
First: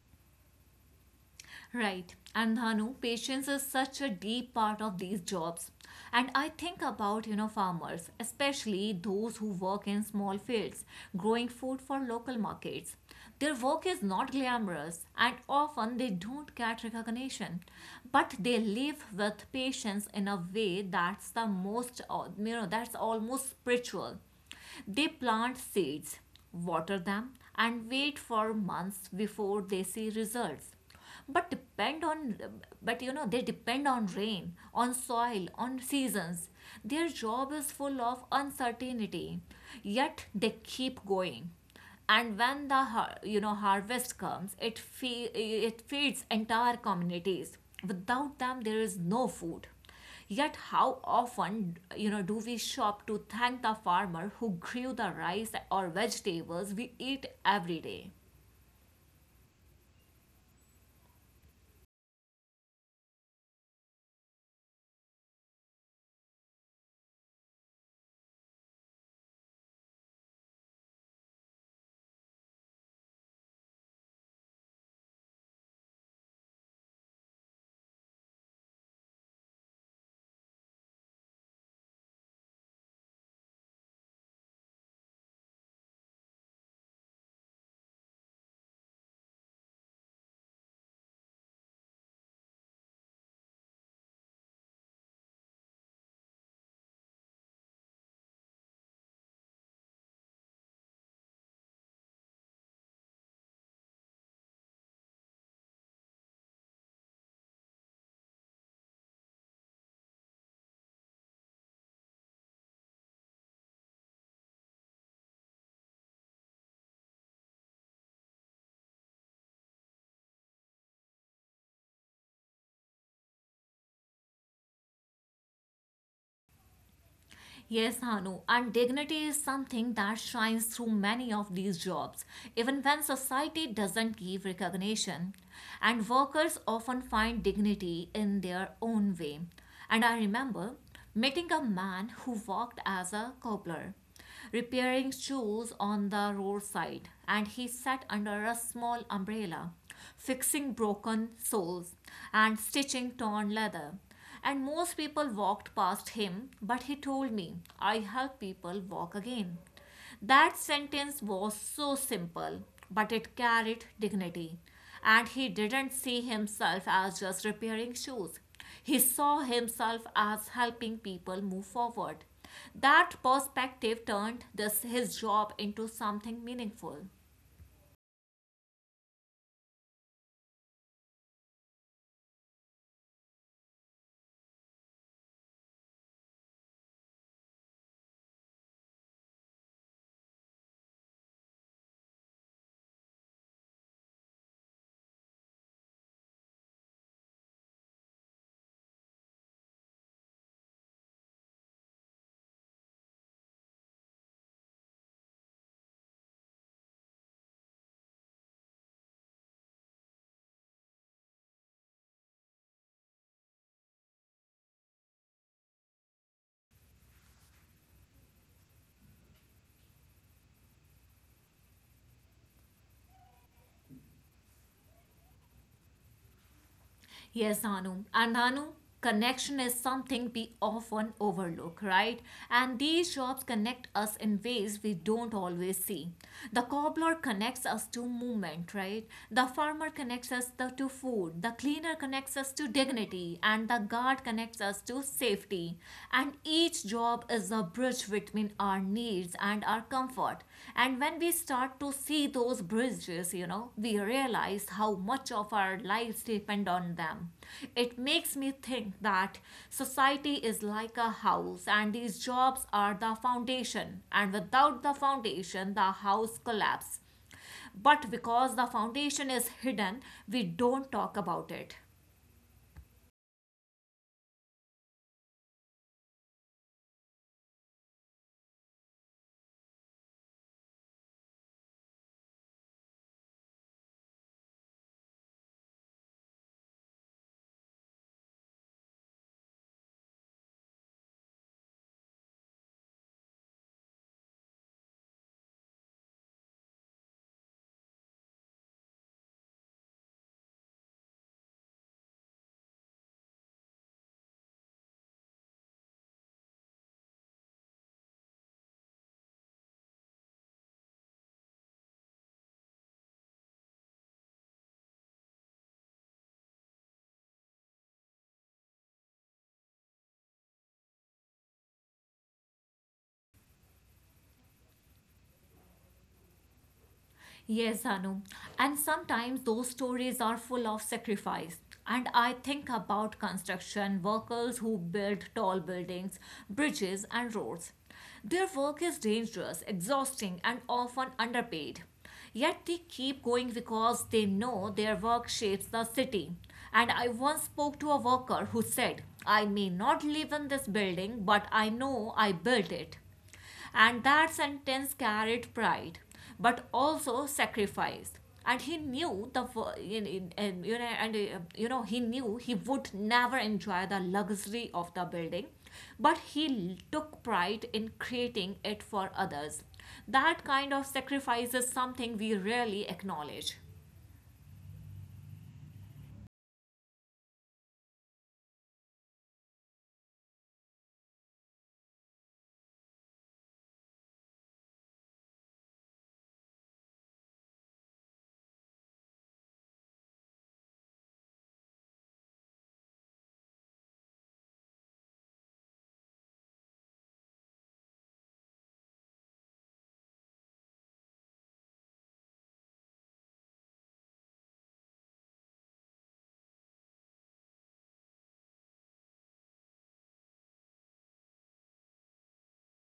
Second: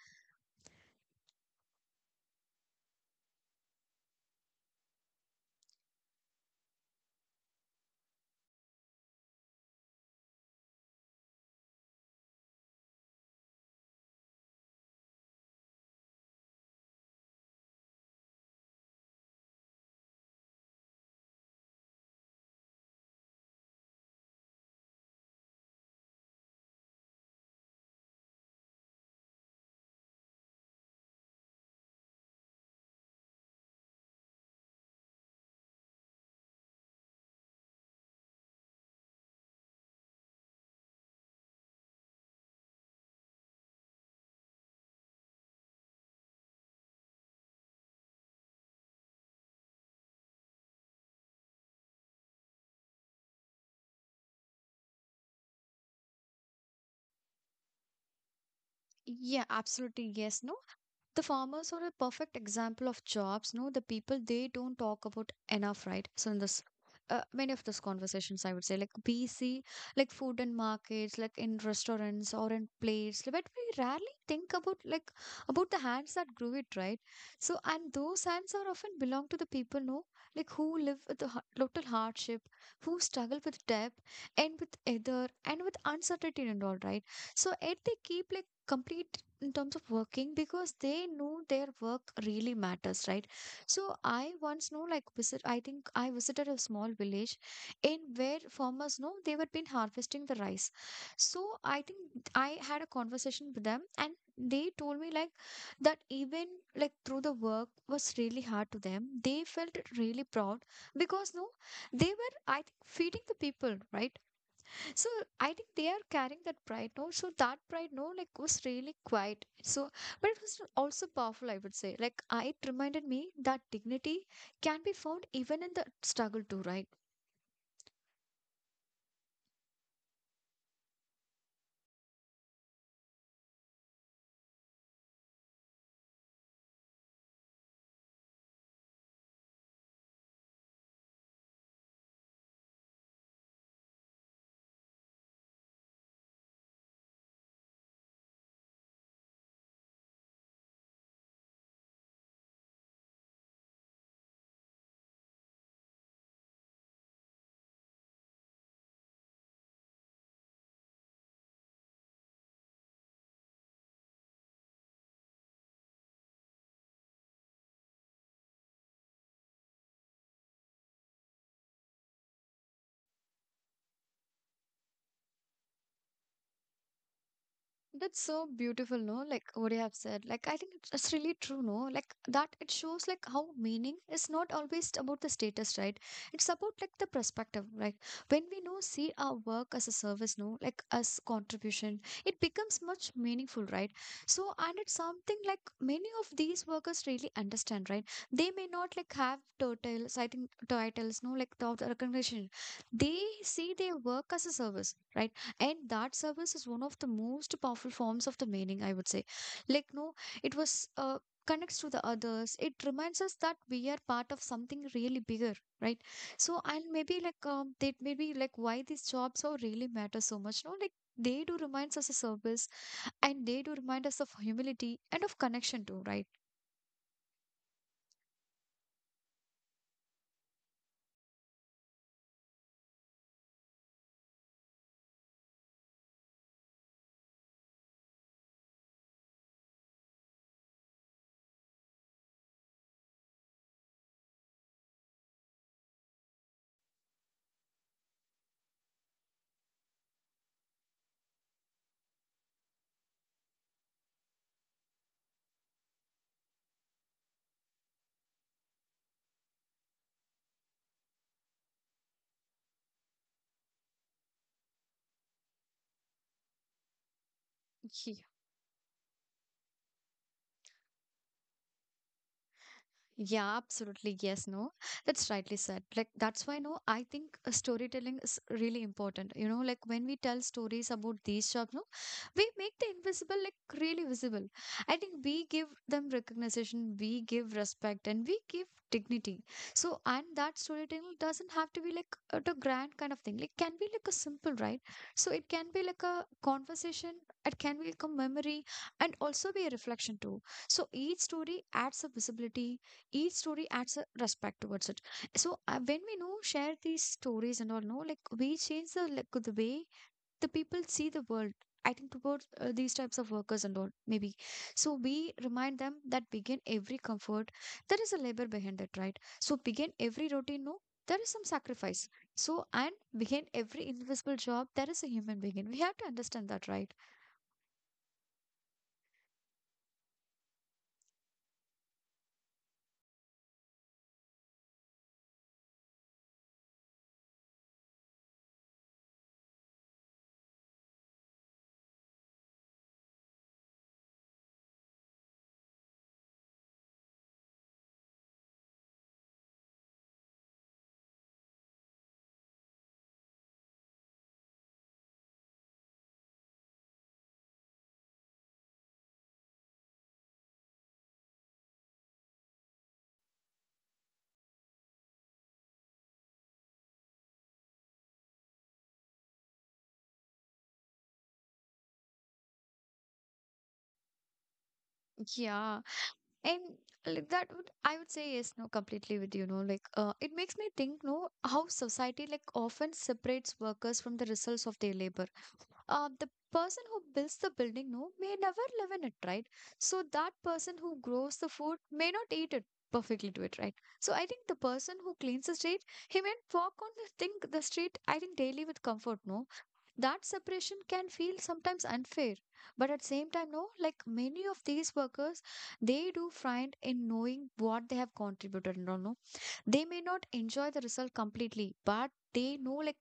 Right. And Dhanu, patience is such a deep part of these jobs. And I think about, you know, farmers, especially those who work in small fields, growing food for local markets. Their work is not glamorous and often they don't get recognition. But they live with patience in a way that's the most, uh, you know, that's almost spiritual. They plant seeds, water them, and wait for months before they see results, but depend on but you know they depend on rain, on soil, on seasons. Their job is full of uncertainty, yet they keep going. And when the har- you know harvest comes, it fe- it feeds entire communities. Without them there is no food. Yet how often, you know do we shop to thank the farmer who grew the rice or vegetables we eat every day?
Yeah, absolutely. Yes, no. The farmers are a perfect example of jobs, no, the people they don't talk about enough, right? So in this uh, many of those conversations I would say like bc like food and markets like in restaurants or in plates, but we rarely think about like about the hands that grew it, right? So and those hands are often belong to the people, no, like who live with the ha- total hardship, who struggle with debt and with either and with uncertainty and all, right? So yet they keep like complete in terms of working because they know their work really matters, right? So I once know like visit I think I visited a small village in where farmers know they were been harvesting the rice. So I think I had a conversation with them and they told me like that even like through the work was really hard to them, they felt really proud, because, no, they were, I think, feeding the people, right? So I think they are carrying that pride, no? So that pride, no, like was really quiet. So, but it was also powerful, I would say. Like I, it reminded me that dignity can be found even in the struggle too, right?
Yes, Hanu, and dignity is something that shines through many of these jobs, even when society doesn't give recognition. And workers often find dignity in their own way. And I remember meeting a man who worked as a cobbler repairing shoes on the roadside, and he sat under a small umbrella, fixing broken soles and stitching torn leather. And most people walked past him, but he told me, "I help people walk again." That sentence was so simple, but it carried dignity. And he didn't see himself as just repairing shoes. He saw himself as helping people move forward. That perspective turned this, his job into something meaningful.
That's so beautiful, no? Like what you have said. Like I think it's it's really true, no? Like that it shows like how meaning is not always about the status, right? It's about like the perspective, right? When we know see our work as a service, no, like as contribution, it becomes much meaningful, right? So and it's something like many of these workers really understand, right? They may not like have titles, I think titles, no, like the the recognition. They see their work as a service, right? And that service is one of the most powerful forms of the meaning, I would say. Like, no, it was uh, connects to the others. It reminds us that we are part of something really bigger, right? So and maybe like um, that maybe like why these jobs are really matter so much, no, like they do reminds us of service and they do remind us of humility and of connection too,
Yes, Anu. And Anu, connection is something we often overlook, right? And these jobs connect us in ways we don't always see. The cobbler connects us to movement, right? The farmer connects us to, to food. The cleaner connects us to dignity. And the guard connects us to safety. And each job is a bridge between our needs and our comfort. And when we start to see those bridges, you know, we realize how much of our lives depend on them. It makes me think that society is like a house and these jobs are the foundation. And without the foundation, the house collapses. But
right?
because the foundation is hidden, we don't talk about it.
Yeah, absolutely. Yes, no. That's rightly said. Like, that's why, no, I think uh, storytelling is really important. You know, like when we tell stories about these jobs, no, we make the invisible like really visible. I think we give them recognition, we give respect, and we give dignity. So, and that storytelling doesn't have to be like a the grand kind of thing. Like can be like a simple, right? So, it can be like a conversation, it can be like a memory, and also be a reflection too. So, each story adds a visibility, each story adds a respect towards it. So uh, when we know share these stories and all know, like we change the like the way the people see the world, I think, towards uh, these types of workers and all, maybe. So we remind them that begin every comfort there is a labor behind it, right? So begin every routine, no, there is some sacrifice. So and behind every invisible job there is a human being, we have to understand that, right?
Yes, Anu. And sometimes those stories are full of sacrifice. And I think about construction workers who build tall buildings, bridges, and roads. Their work is dangerous, exhausting, and often underpaid. Yet they keep going because they know their work shapes the city. And I once spoke to a worker who said, "I may not live in this building, but I know I built it." And that sentence carried pride, but also sacrifice. And he knew the wo- in- in- in- you know, and uh, you know he knew he would never enjoy the luxury of the building, but he l- took pride in creating it for others. That kind of sacrifice is something we rarely acknowledge.
Yeah. And uh, like that would I would say yes, no, completely with you, know, like uh, it makes me think, no, how society like often separates workers from the results of their labor. Uh, the person who builds the building, no, may never live in it, right? So that person who grows the food may not eat it perfectly to it, right? So I think the person who cleans the street, he may walk on the thing the street, I think, daily with comfort, no? That separation can feel sometimes unfair, but at same time, no, like many of these workers, they do find in knowing what they have contributed, no no. They may not enjoy the result completely, but they know, like,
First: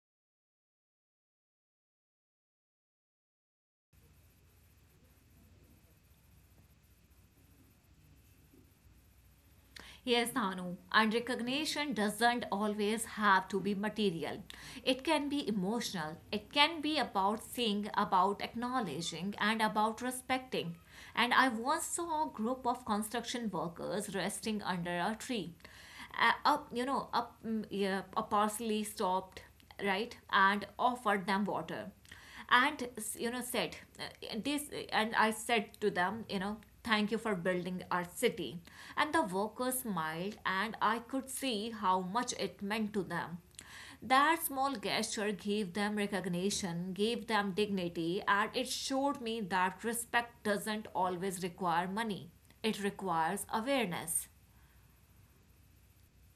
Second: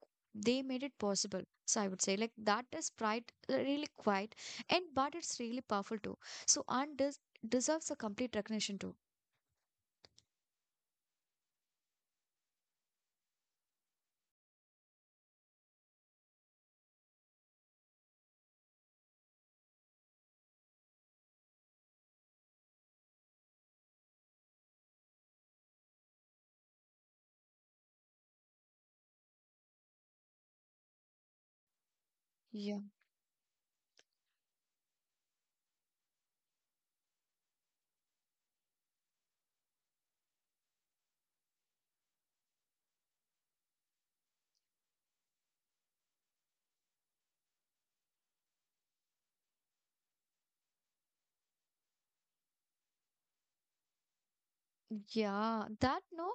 they made it possible. So I would say, like, that is pride, uh, really quiet. And but it's really powerful too. So and des- deserves a complete recognition too.
Yes, Nanu. And recognition doesn't always have to be material. It can be emotional. It can be about seeing, about acknowledging, and about respecting. And I once saw a group of construction workers resting under a tree. Uh, up, you know, up, mm, Yeah, a parsley stopped, right, and offered them water,
yeah
and you know said uh, this and I said to them, you know "Thank you for building our city." And the workers smiled, and I could see how much it meant to them. That small gesture gave them recognition, gave them dignity, and it showed me that respect doesn't always require money. It requires awareness.
yeah, that, no,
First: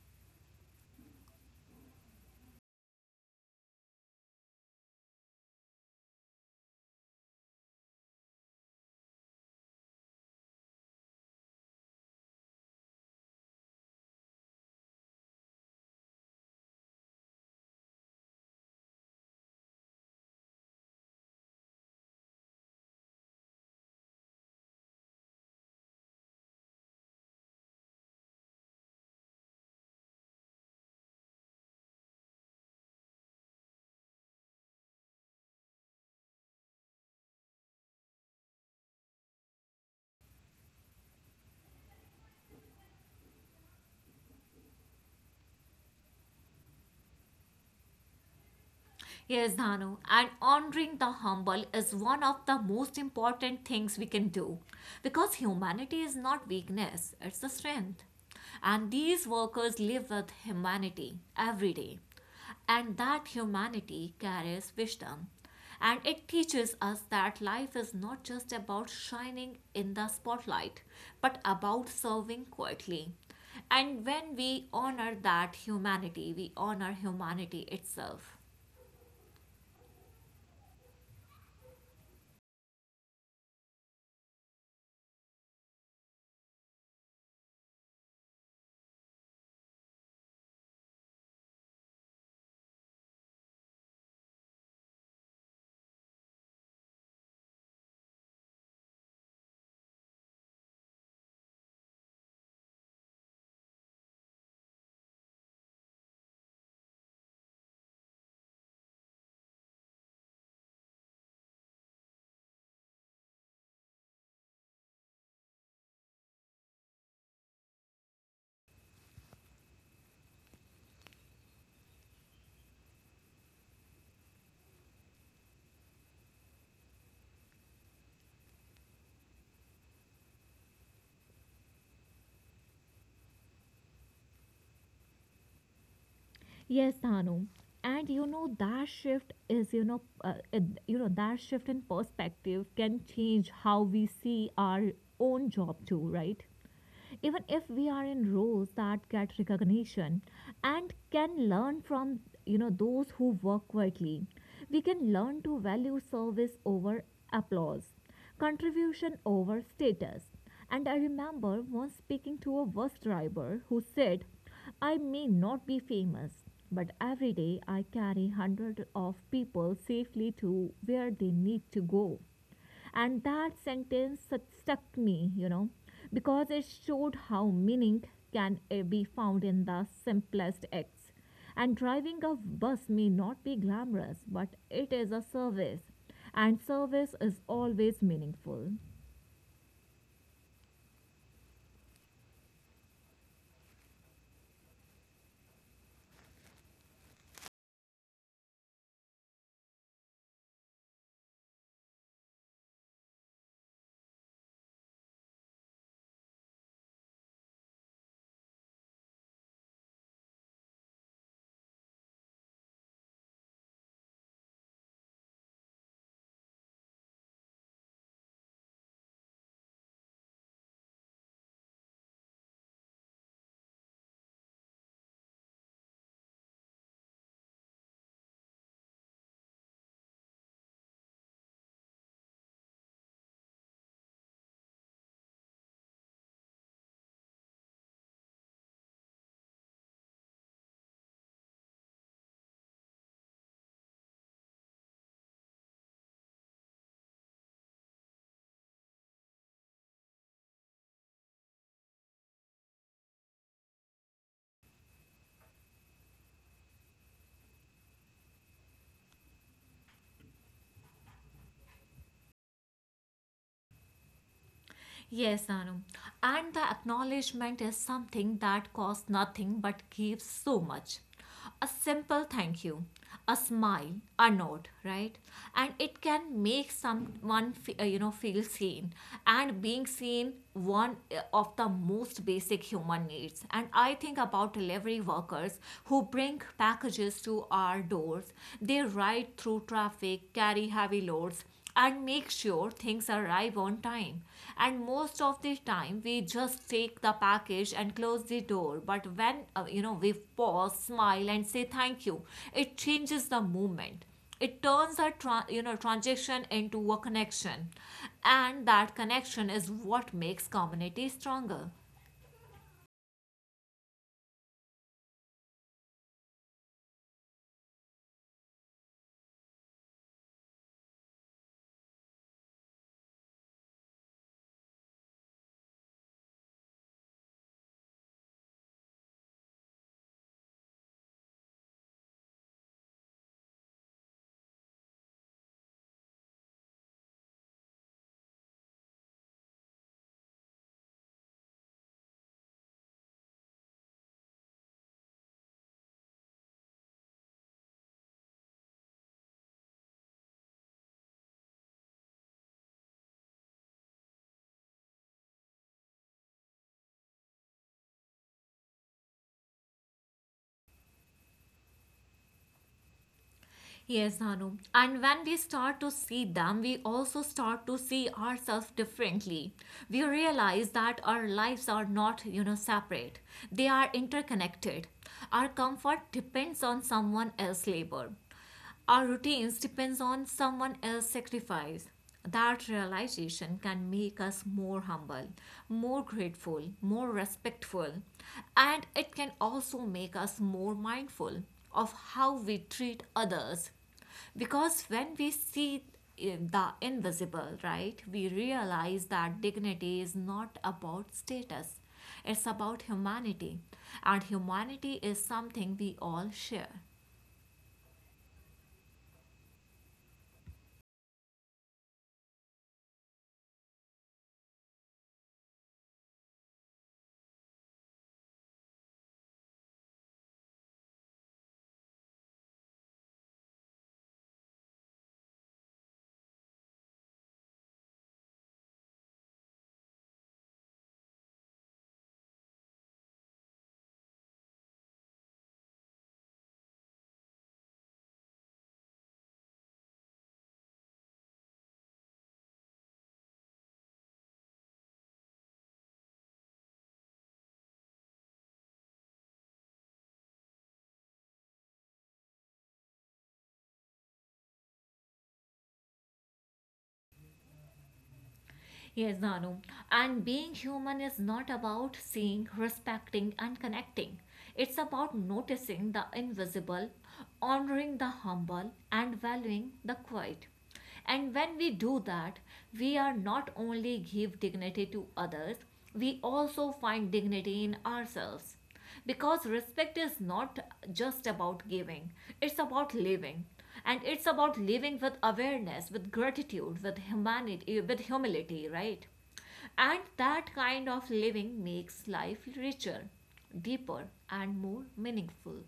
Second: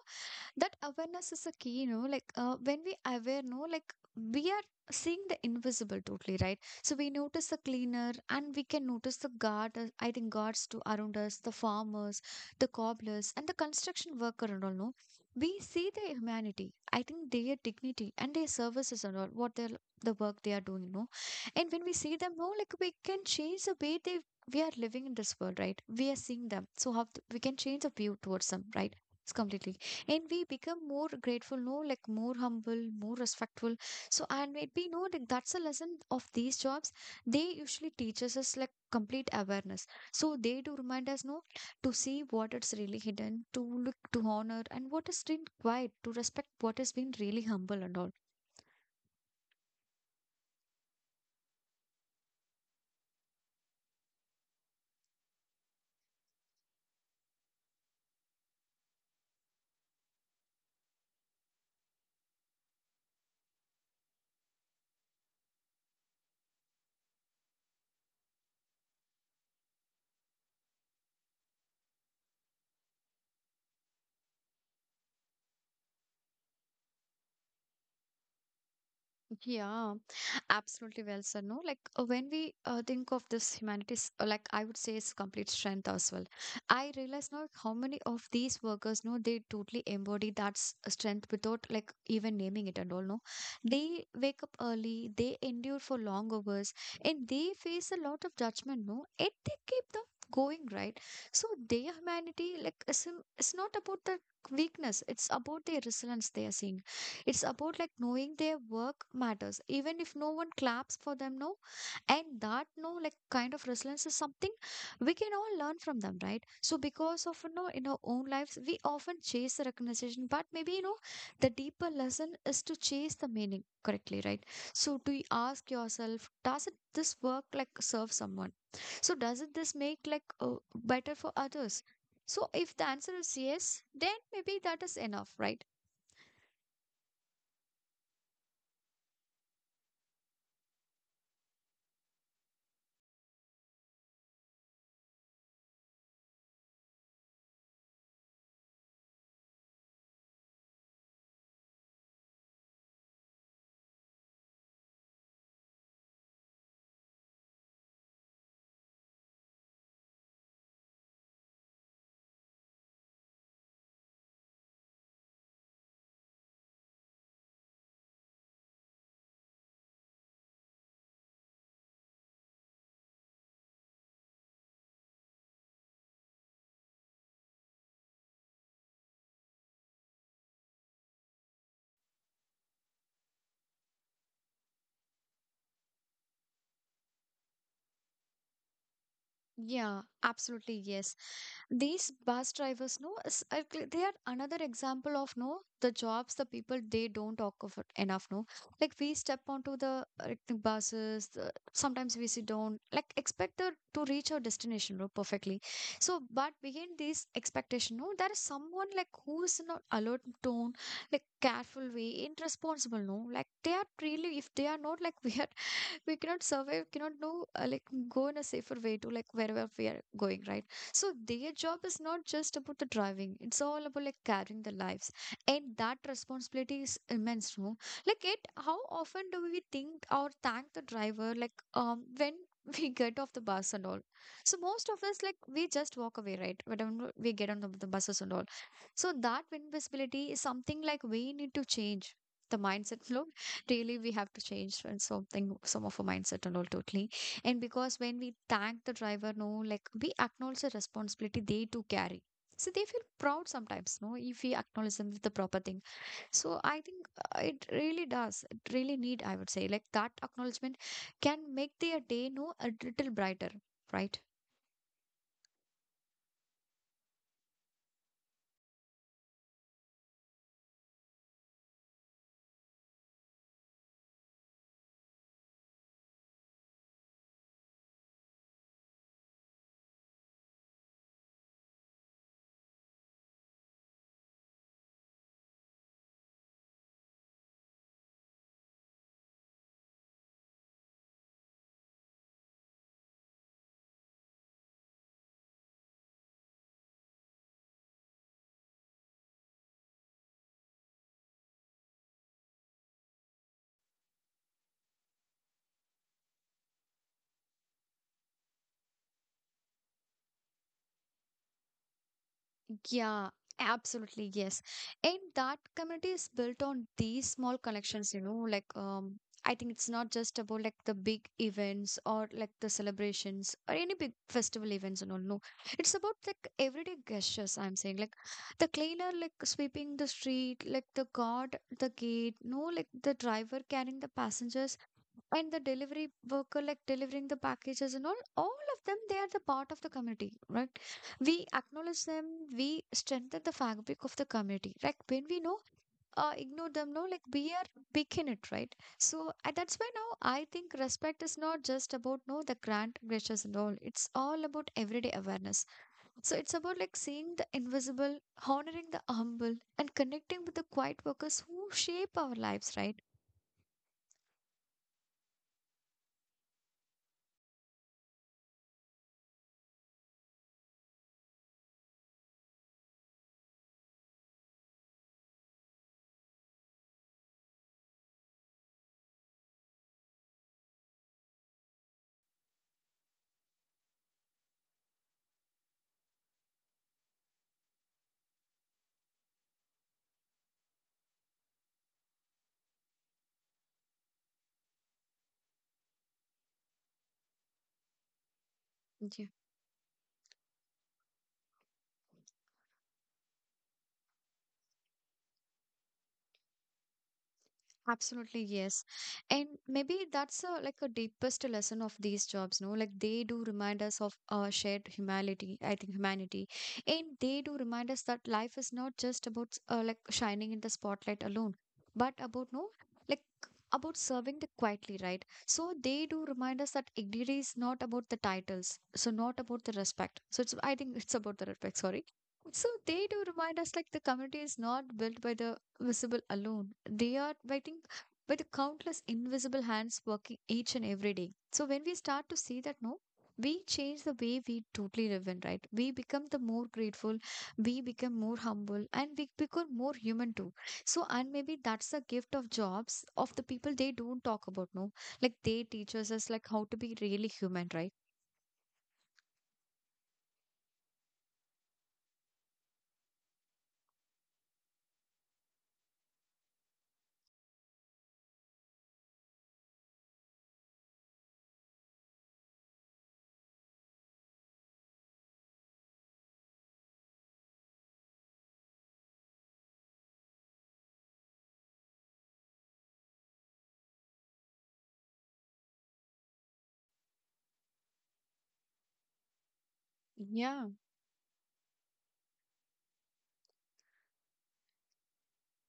that awareness is a key, you know, like uh, when we aware, no, like we are seeing the invisible totally, right? So we notice the cleaner and we can notice the guard, uh, I think guards to around us, the farmers, the cobblers and the construction worker and all, no, we see their humanity, I think, their dignity and their services and all what they're, the work they are doing, you know. And when we see them, no, like we can change the way they, we are living in this world, right? We are seeing them, so how th- we can change the view towards them, right? It's completely. And we become more grateful, no, like more humble, more respectful. So and maybe, no, like that's a lesson of these jobs. They usually teaches us like complete awareness. So they do remind us, no, to see what is really hidden, to look, to honor and what is being quiet, to respect what is being really humble and all.
Yes, Dhanu, and honoring the humble is one of the most important things we can do, because humanity is not weakness, it's a strength. And these workers live with humanity every day, and that humanity carries wisdom. And it teaches us that life is not just about shining in the spotlight, but about serving quietly. And when we honor that humanity, we honor humanity itself.
Yeah, absolutely, well sir. No, like uh, when we uh, think of this humanities, uh, like I would say, it's complete strength as well. I realize now how many of these workers, no, they totally embody that s- uh, strength without like even naming it and all. No, they wake up early, they endure for long hours, and they face a lot of judgment. No, and they keep them going, right. So their humanity, like, is, um, is not about the weakness; it's about their resilience. They are seeing, it's about like knowing their work matters, even if no one claps for them now. And that, no, like kind of resilience is something we can all learn from them, right? So because of, you know, in our own lives, we often chase the recognition, but maybe, you know, the deeper lesson is to chase the meaning correctly, right? So to y- ask yourself, does it this work like serve someone? So does it this make like uh, better for others? So if the answer is yes, then maybe that is enough, right?
Yes, Tanu. And you know that shift is you know uh, uh, you know that shift in perspective can change how we see our own job too, right? Even if we are in roles that get recognition, and can learn from, you know those who work quietly, we can learn to value service over applause, contribution over status. And I remember once speaking to a bus driver who said, "I may not be famous, but every day I carry hundreds of people safely to where they need to go." And that sentence stuck me, you know, because it showed how meaning can uh, be found in the simplest acts. And driving a bus may not be glamorous, but it is a service, and service is always meaningful.
Yeah, absolutely. Yes. These bus drivers, no, is- are cl- they are another example of, no, the jobs, the people they don't talk of it enough. No, like we step onto the, uh, like, the buses, the, sometimes we sit down, like expect the, to reach our destination, no, perfectly. So, but behind these expectation, no, there is someone like who is in an alert tone, like careful way, irresponsible. No, like they are really, if they are not like we are, we cannot survive, cannot know, uh, like go in a safer way to like wherever we are going, right? So their job is not just about the driving, it's all about like carrying the lives, and that responsibility is immense, no, like it, how often do we think or thank the driver, like um when we get off the bus and all. So most of us, like we just walk away, right, whenever we get on the, the buses and all. So that invisibility is something like we need to change the mindset flow, really, we have to change and something some of our mindset and all, totally. And because when we thank the driver, no, like we acknowledge the responsibility they too carry, so they feel proud sometimes, no, if we acknowledge them with the proper thing. So I think uh, it really does, it really need, I would say, like that acknowledgement can make their day, no, a little brighter, right?
Yes, Anu. And the acknowledgement is something that costs nothing but gives so much. A simple thank you, a smile, a nod, right? And it can make someone, fe- uh, you know, feel seen. And being seen, one uh, of the most basic human needs. And I think about delivery workers who bring packages to our doors. They ride through traffic, carry heavy loads, and make sure things arrive on time. And most of the time, we just take the package and close the door. But when uh, you know we pause, smile, and say thank you, it changes the moment. It turns a tra- you know transaction into a connection, and that connection is what makes community stronger.
Yeah, absolutely. Yes. And that community is built on these small connections, you know, like, um I think it's not just about like the big events or like the celebrations or any big festival events and all. No, it's about like everyday gestures. I'm saying, like the cleaner like sweeping the street, like the guard at the gate, no, like the driver carrying the passengers and the delivery worker like delivering the packages and all. All of them, they are the part of the community, right? We acknowledge them, we strengthen the fabric of the community. Like when we know, uh, ignore them, no, like we are big in it, right? So uh, that's why now I think respect is not just about no the grand gestures and all. It's all about everyday awareness. So it's about like seeing the invisible, honoring the humble, and connecting with the quiet workers who shape our lives, right?
Yes, Anu. And when we start to see them, we also start to see ourselves differently. We realize that our lives are not, you know, separate. They are interconnected. Our comfort depends on someone else's labor. Our routines depends on someone else's sacrifice. That realization can make us more humble, more grateful, more respectful, and it can also make us more mindful of how we treat others. Because when we see in the invisible, right, we realize
Yeah.
that dignity is not about status, it's about humanity, and humanity is something we all share.
Absolutely, yes. And maybe that's a, like a deepest lesson of these jobs, no? Like they do remind us of our shared humanity, I think, humanity. And they do remind us that life is not just about uh, like shining in the spotlight alone, but about, no, like about serving the quietly, right? So they do remind us that it really is not about the titles, so not about the respect. So it's, I think it's about the respect, sorry. So they do remind us like the community is not built by the visible alone. They are waiting by the countless invisible hands working each and every day. So when we start to see that, no, we change the way we totally live in, right? We become the more grateful, we become more humble, and we become more human too. So, and maybe that's the gift of jobs of the people they don't talk about, no? Like they teach us as like how to be really human, right?
Yes, Danu. And being human is not about seeing, respecting, and connecting. It's about noticing the invisible, honoring the humble, and valuing the quiet. And when we do that, we are not only give dignity to others, we also find dignity in ourselves because respect is not just about giving, it's about living. And it's about living with awareness, with gratitude, with humanity, with humility, right? And that
Yeah.
kind of living makes life richer, deeper, and more meaningful.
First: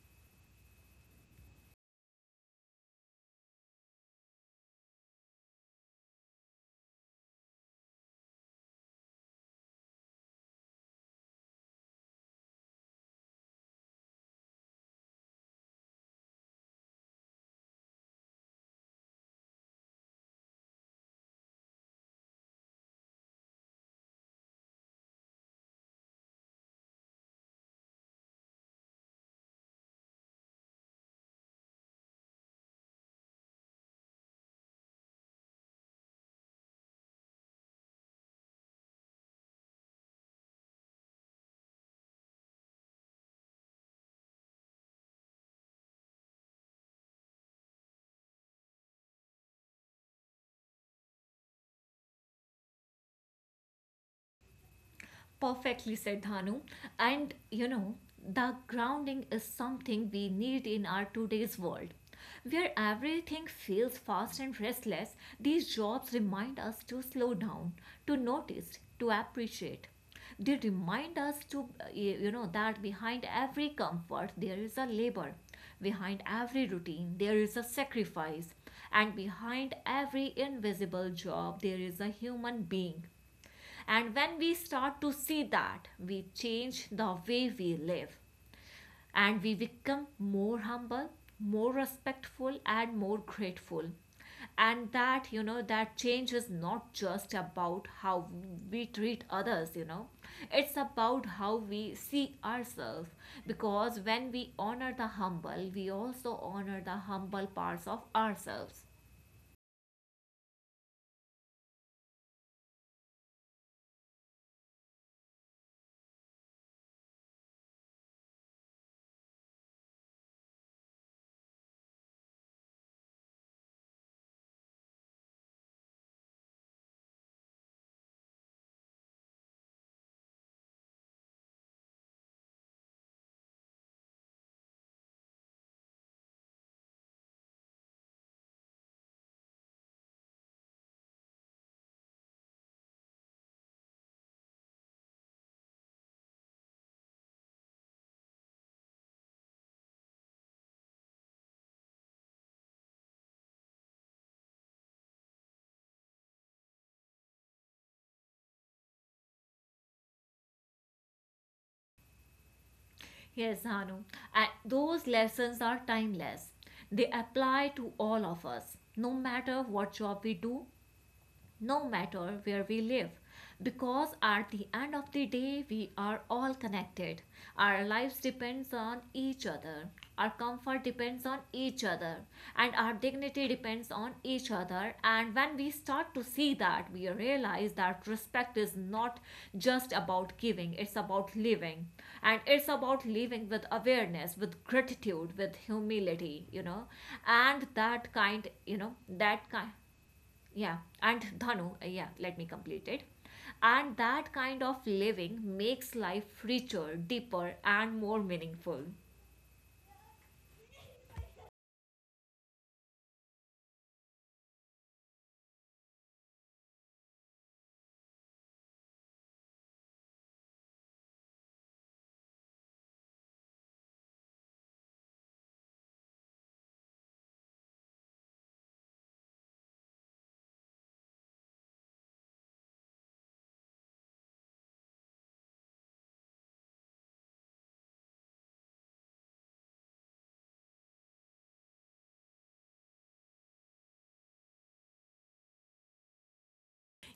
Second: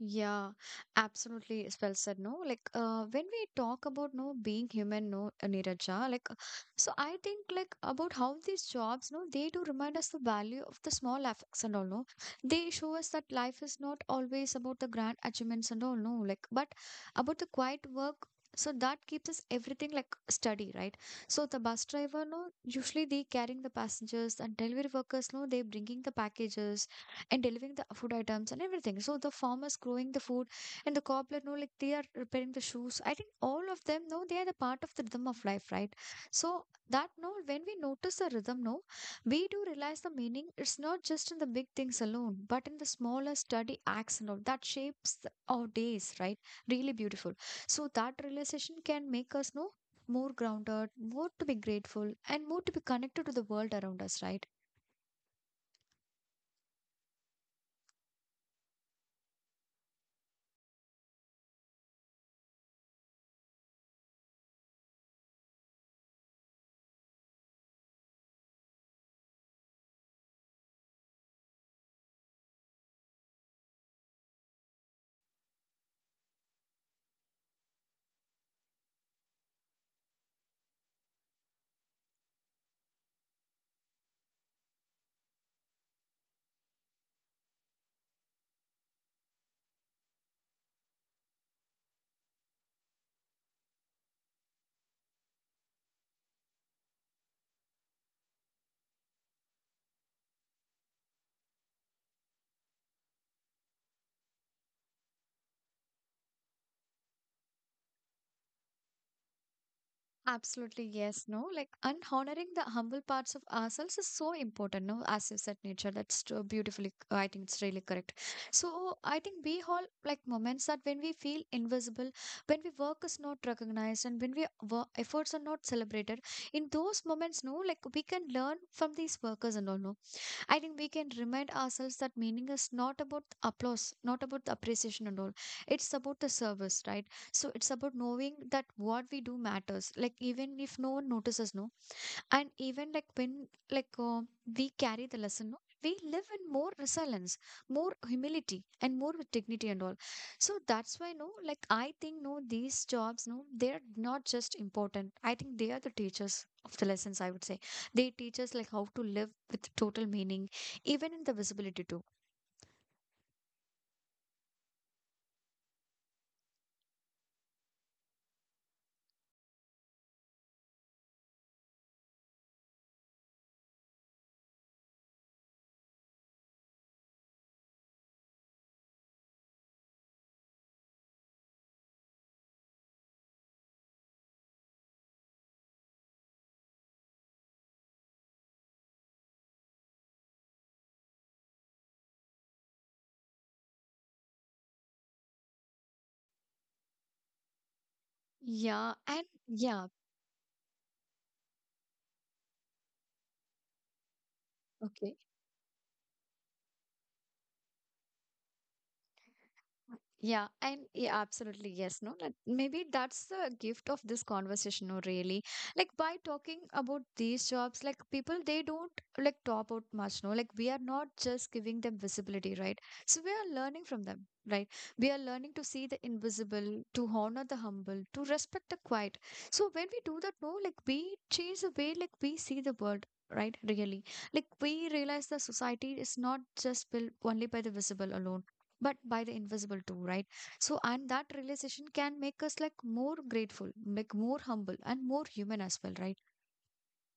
Yeah, absolutely. It's well said. No, like uh, when we talk about no being human, no, uh, Neeraja, like uh, so I think like about how these jobs, no, they do remind us the value of the small effects and all. No, they show us that life is not always about the grand achievements and all. No, like but about the quiet work. So that keeps us everything like steady, right? So the bus driver, no, usually they carrying the passengers, and delivery workers, no, they bringing the packages and delivering the food items and everything. So the farmers growing the food, and the cobbler, no, like they are repairing the shoes. I think all of them, no, they are the part of the rhythm of life, right? So that, no, when we notice the rhythm, no, we do realize the meaning. It's not just in the big things alone, but in the smaller study acts and all that shapes the- our days, right? Really beautiful. So that realization can make us, no, more grounded, more to be grateful, and more to be connected to the world around us, right?
Perfectly said Dhanu. And you know, the grounding is something we need in our today's world. Where everything feels fast and restless, these jobs remind us to slow down, to notice, to appreciate. They remind us to, uh, you know, that behind every comfort there is a labor, behind every routine there is a sacrifice, and behind every invisible job there is a human being. And when we start to see that, we change the way we live and we become more humble, more respectful, and more grateful. And that, you know, that change is not just about how we treat others, you know, it's about how we see ourselves. Because when we honor the humble, we also honor the humble parts of ourselves.
Absolutely, yes, no. Like, and honoring the humble parts of ourselves is so important, no? As you said, nature, that's so beautifully, c- I think it's really correct. So, I think we all like moments that when we feel invisible, when we work is not recognized, and when we wo- efforts are not celebrated, in those moments, no, like we can learn from these workers and all, no? I think we can remind ourselves that meaning is not about the applause, not about the appreciation and all. It's about the service, right? So it's about knowing that what we do matters. Like even if no one notices, no, and even like when like uh, we carry the lesson, no? We live in more resilience, more humility and more with dignity and all. So that's why, no, like I think, no, these jobs, no, they're not just important, I think they are the teachers of the lessons, I would say. They teach us like how to live with total meaning even in the visibility too.
Yes, Anu. And those lessons are timeless. They apply to all of us, no matter what job we do, no matter where we live. Because at the end of the day, we are all connected. Our lives depends on each other. Our comfort depends on each other. And our dignity depends on each other. And when we start to see that, we realize that respect is not just about giving, it's about living. And it's about living with awareness, with gratitude, with humility, you know. And that kind, you
Yeah.
know,
and
that kind
yeah
yeah and dhanu uh, yeah let me complete it and that kind of
Okay.
living makes life richer deeper and more meaningful.
Yeah, and yeah, absolutely, yes, no. That maybe that's the gift of this conversation, no, really. Like by talking about these jobs, like people they don't like talk about much, no. Like we are not just giving them visibility, right? So we are learning from them, right? We are learning to see the invisible, to honor the humble, to respect the quiet. So when we do that, no, like we change the way like we see the world. Right, really. Like we realize the society is not just built only by the visible alone but by the invisible too, right? So and that realization can make us like more grateful, like more humble and more human as well, right?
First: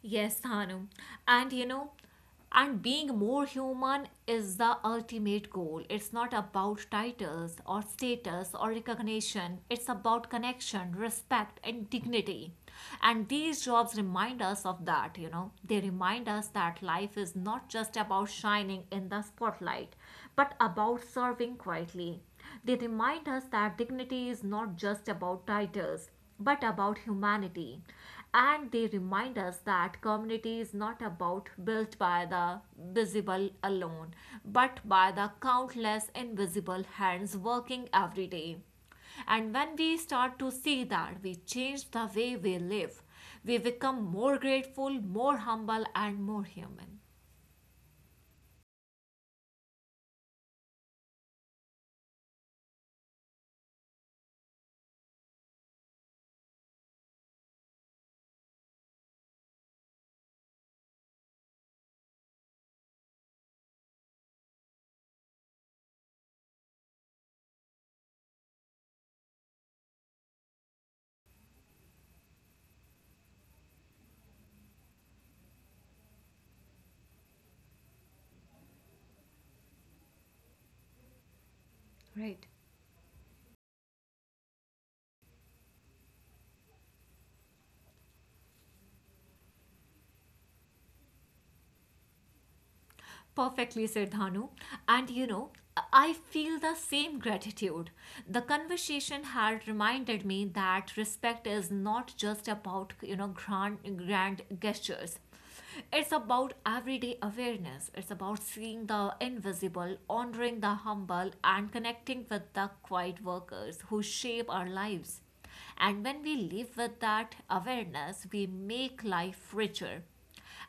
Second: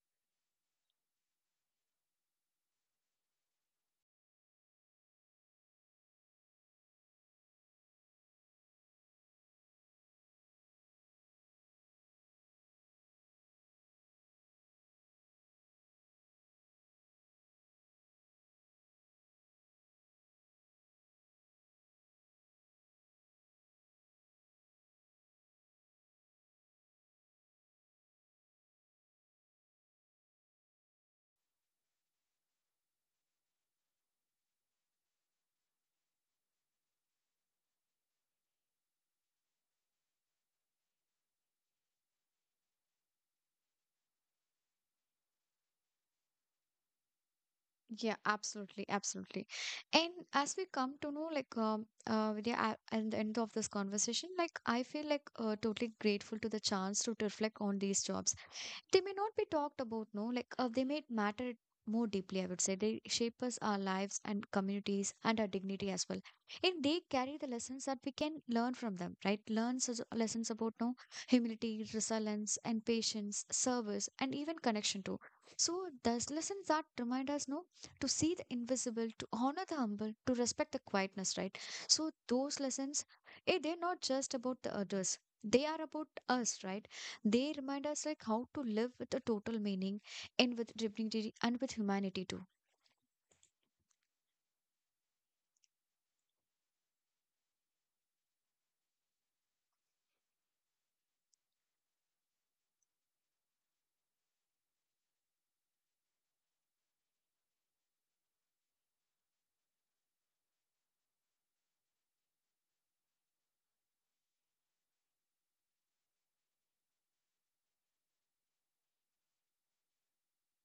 Yes, Thanum. And you know, and being more human is the ultimate goal. It's not about titles or status or recognition. It's about connection, respect, and dignity. And these jobs remind us of that, you know. They remind us that life is not just about shining in the spotlight, but about serving quietly. They remind us that dignity is not just about titles, but about humanity. And they remind us that community is not about built by the visible alone, but by the countless invisible hands working every day. And when we start to see that, we change the way we live. We become more grateful, more humble, and more human.
Yeah, absolutely, absolutely. And as we come to know like um uh Vidya, at, at the end of this conversation, like I feel like uh, totally grateful to the chance to reflect on these jobs. They may not be talked about, no, like uh, they may matter more deeply. I would say they shape us, our lives and communities and our dignity as well. And they carry the lessons that we can learn from them, right? Learn such lessons about, no, humility, resilience and patience, service and even connection too. So those lessons that remind us, no, to see the invisible, to honor the humble, to respect the quietness, right? So
Right.
those lessons, eh, they're not just about the others, they are about us, right? They remind us like how to live with a total meaning and with dignity and with humanity too.
Perfectly said, Dhanu. And you know, I feel the same gratitude. The conversation had reminded me that respect is not just about, you know, grand, grand gestures. It's about everyday awareness. It's about seeing the invisible, honoring the humble, and connecting with the quiet workers who shape our lives. And when we live with that awareness, we make life richer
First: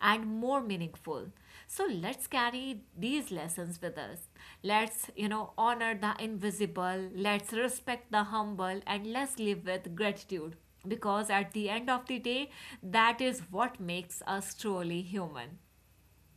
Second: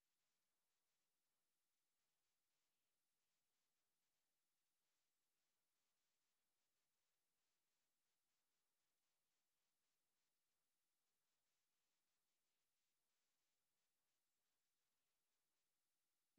and more meaningful. So let's carry these lessons with us. Let's, you know, honor the invisible, let's respect the humble, and let's live with gratitude because at the end of the day, that is what makes us truly human.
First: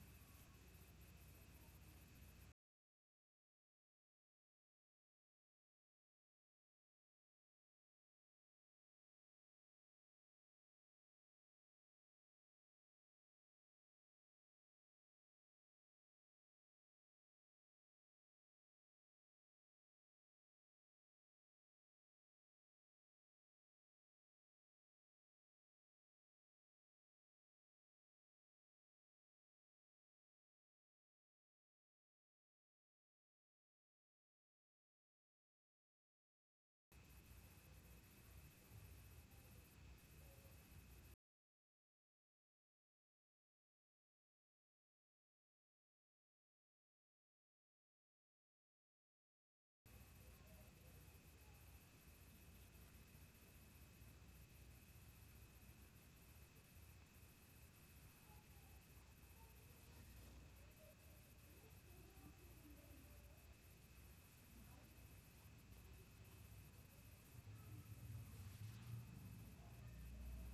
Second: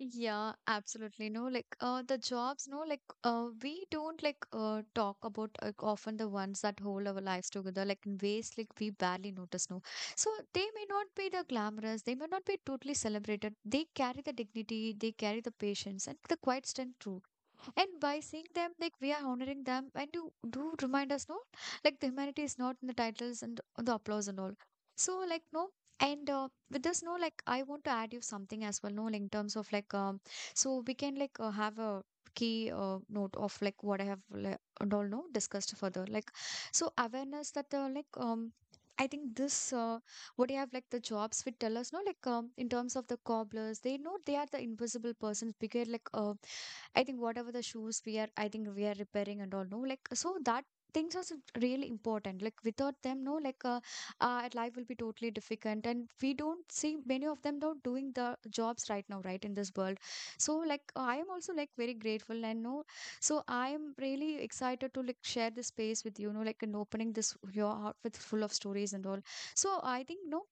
Yeah, absolutely. No, like uh, the jobs, no, like uh, we don't like uh, talk about uh, often the ones that hold our lives together, like in ways like we barely notice. No, so they may not be the glamorous, they may not be totally celebrated. They carry the dignity, they carry the patience and the quiet strength too. And by seeing them, like we are honoring them and you do remind us, no, like the humanity is not in the titles and the the applause and all. So like no, and uh, with this, no, like I want to add you something as well, no, like, in terms of like um, so we can like uh, have a key uh, note of like what I have like, and all no discussed further, like so awareness that uh, like um. I think this uh, what you have like the jobs we tell us, no, like um, in terms of the cobblers, they know they are the invisible persons because like uh, I think whatever the shoes we are, I think we are repairing and all, no, like so that things are so really important. Like without them, no, like uh, our life will be totally difficult, and we don't see many of them don't doing the jobs right now, right in this world. So like I am also like very grateful, and no, so I am really excited to like share this space with you, no, like and opening this your heart with full of stories and all. So I think no,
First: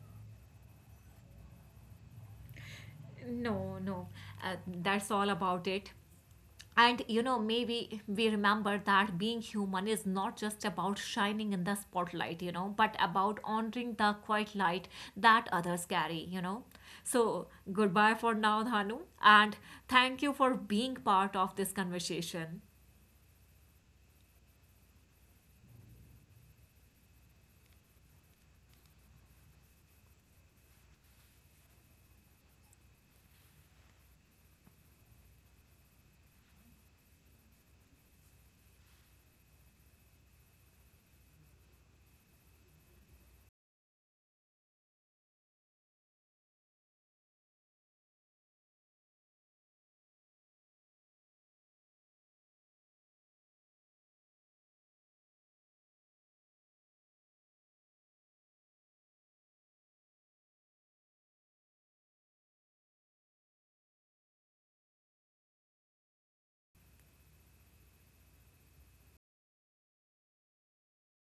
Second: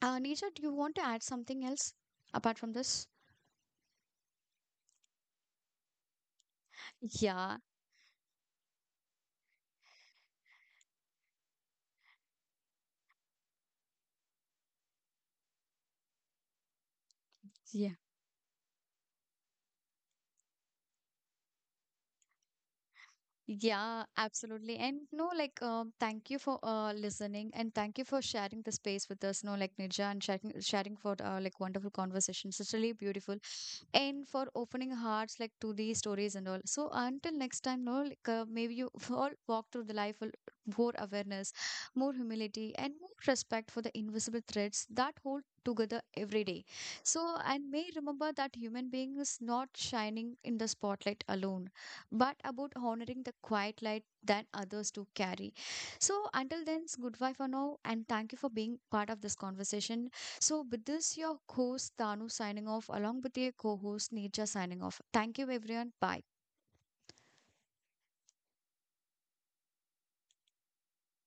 uh, Nisha, do you want to add something else apart from this?
No, no, uh, That's all about it. And you know,
Yeah,
maybe we remember that being human is not just about shining in the spotlight, you know, but about honoring the quiet light that others carry, you know. So,
yeah.
goodbye for now, Dhanu, and thank you for being part of this conversation.
Yeah, absolutely. And no, like, um, thank you for uh, listening and thank you for sharing the space with us. No, like Nija, and sharing, sharing for uh, like wonderful conversations. It's really beautiful. And for opening hearts like to these stories and all. So until next time, no, like uh, maybe you all walk through the life with more awareness, more humility, and more respect for the invisible threads that hold together every day. So and may remember that human being is not shining in the spotlight alone but about honoring the quiet light that others do carry. So until then, it's goodbye for now, and thank you for being part of this conversation. So with this, your host Tanu signing off, along with your co-host Neerja signing off. Thank you, everyone. Bye.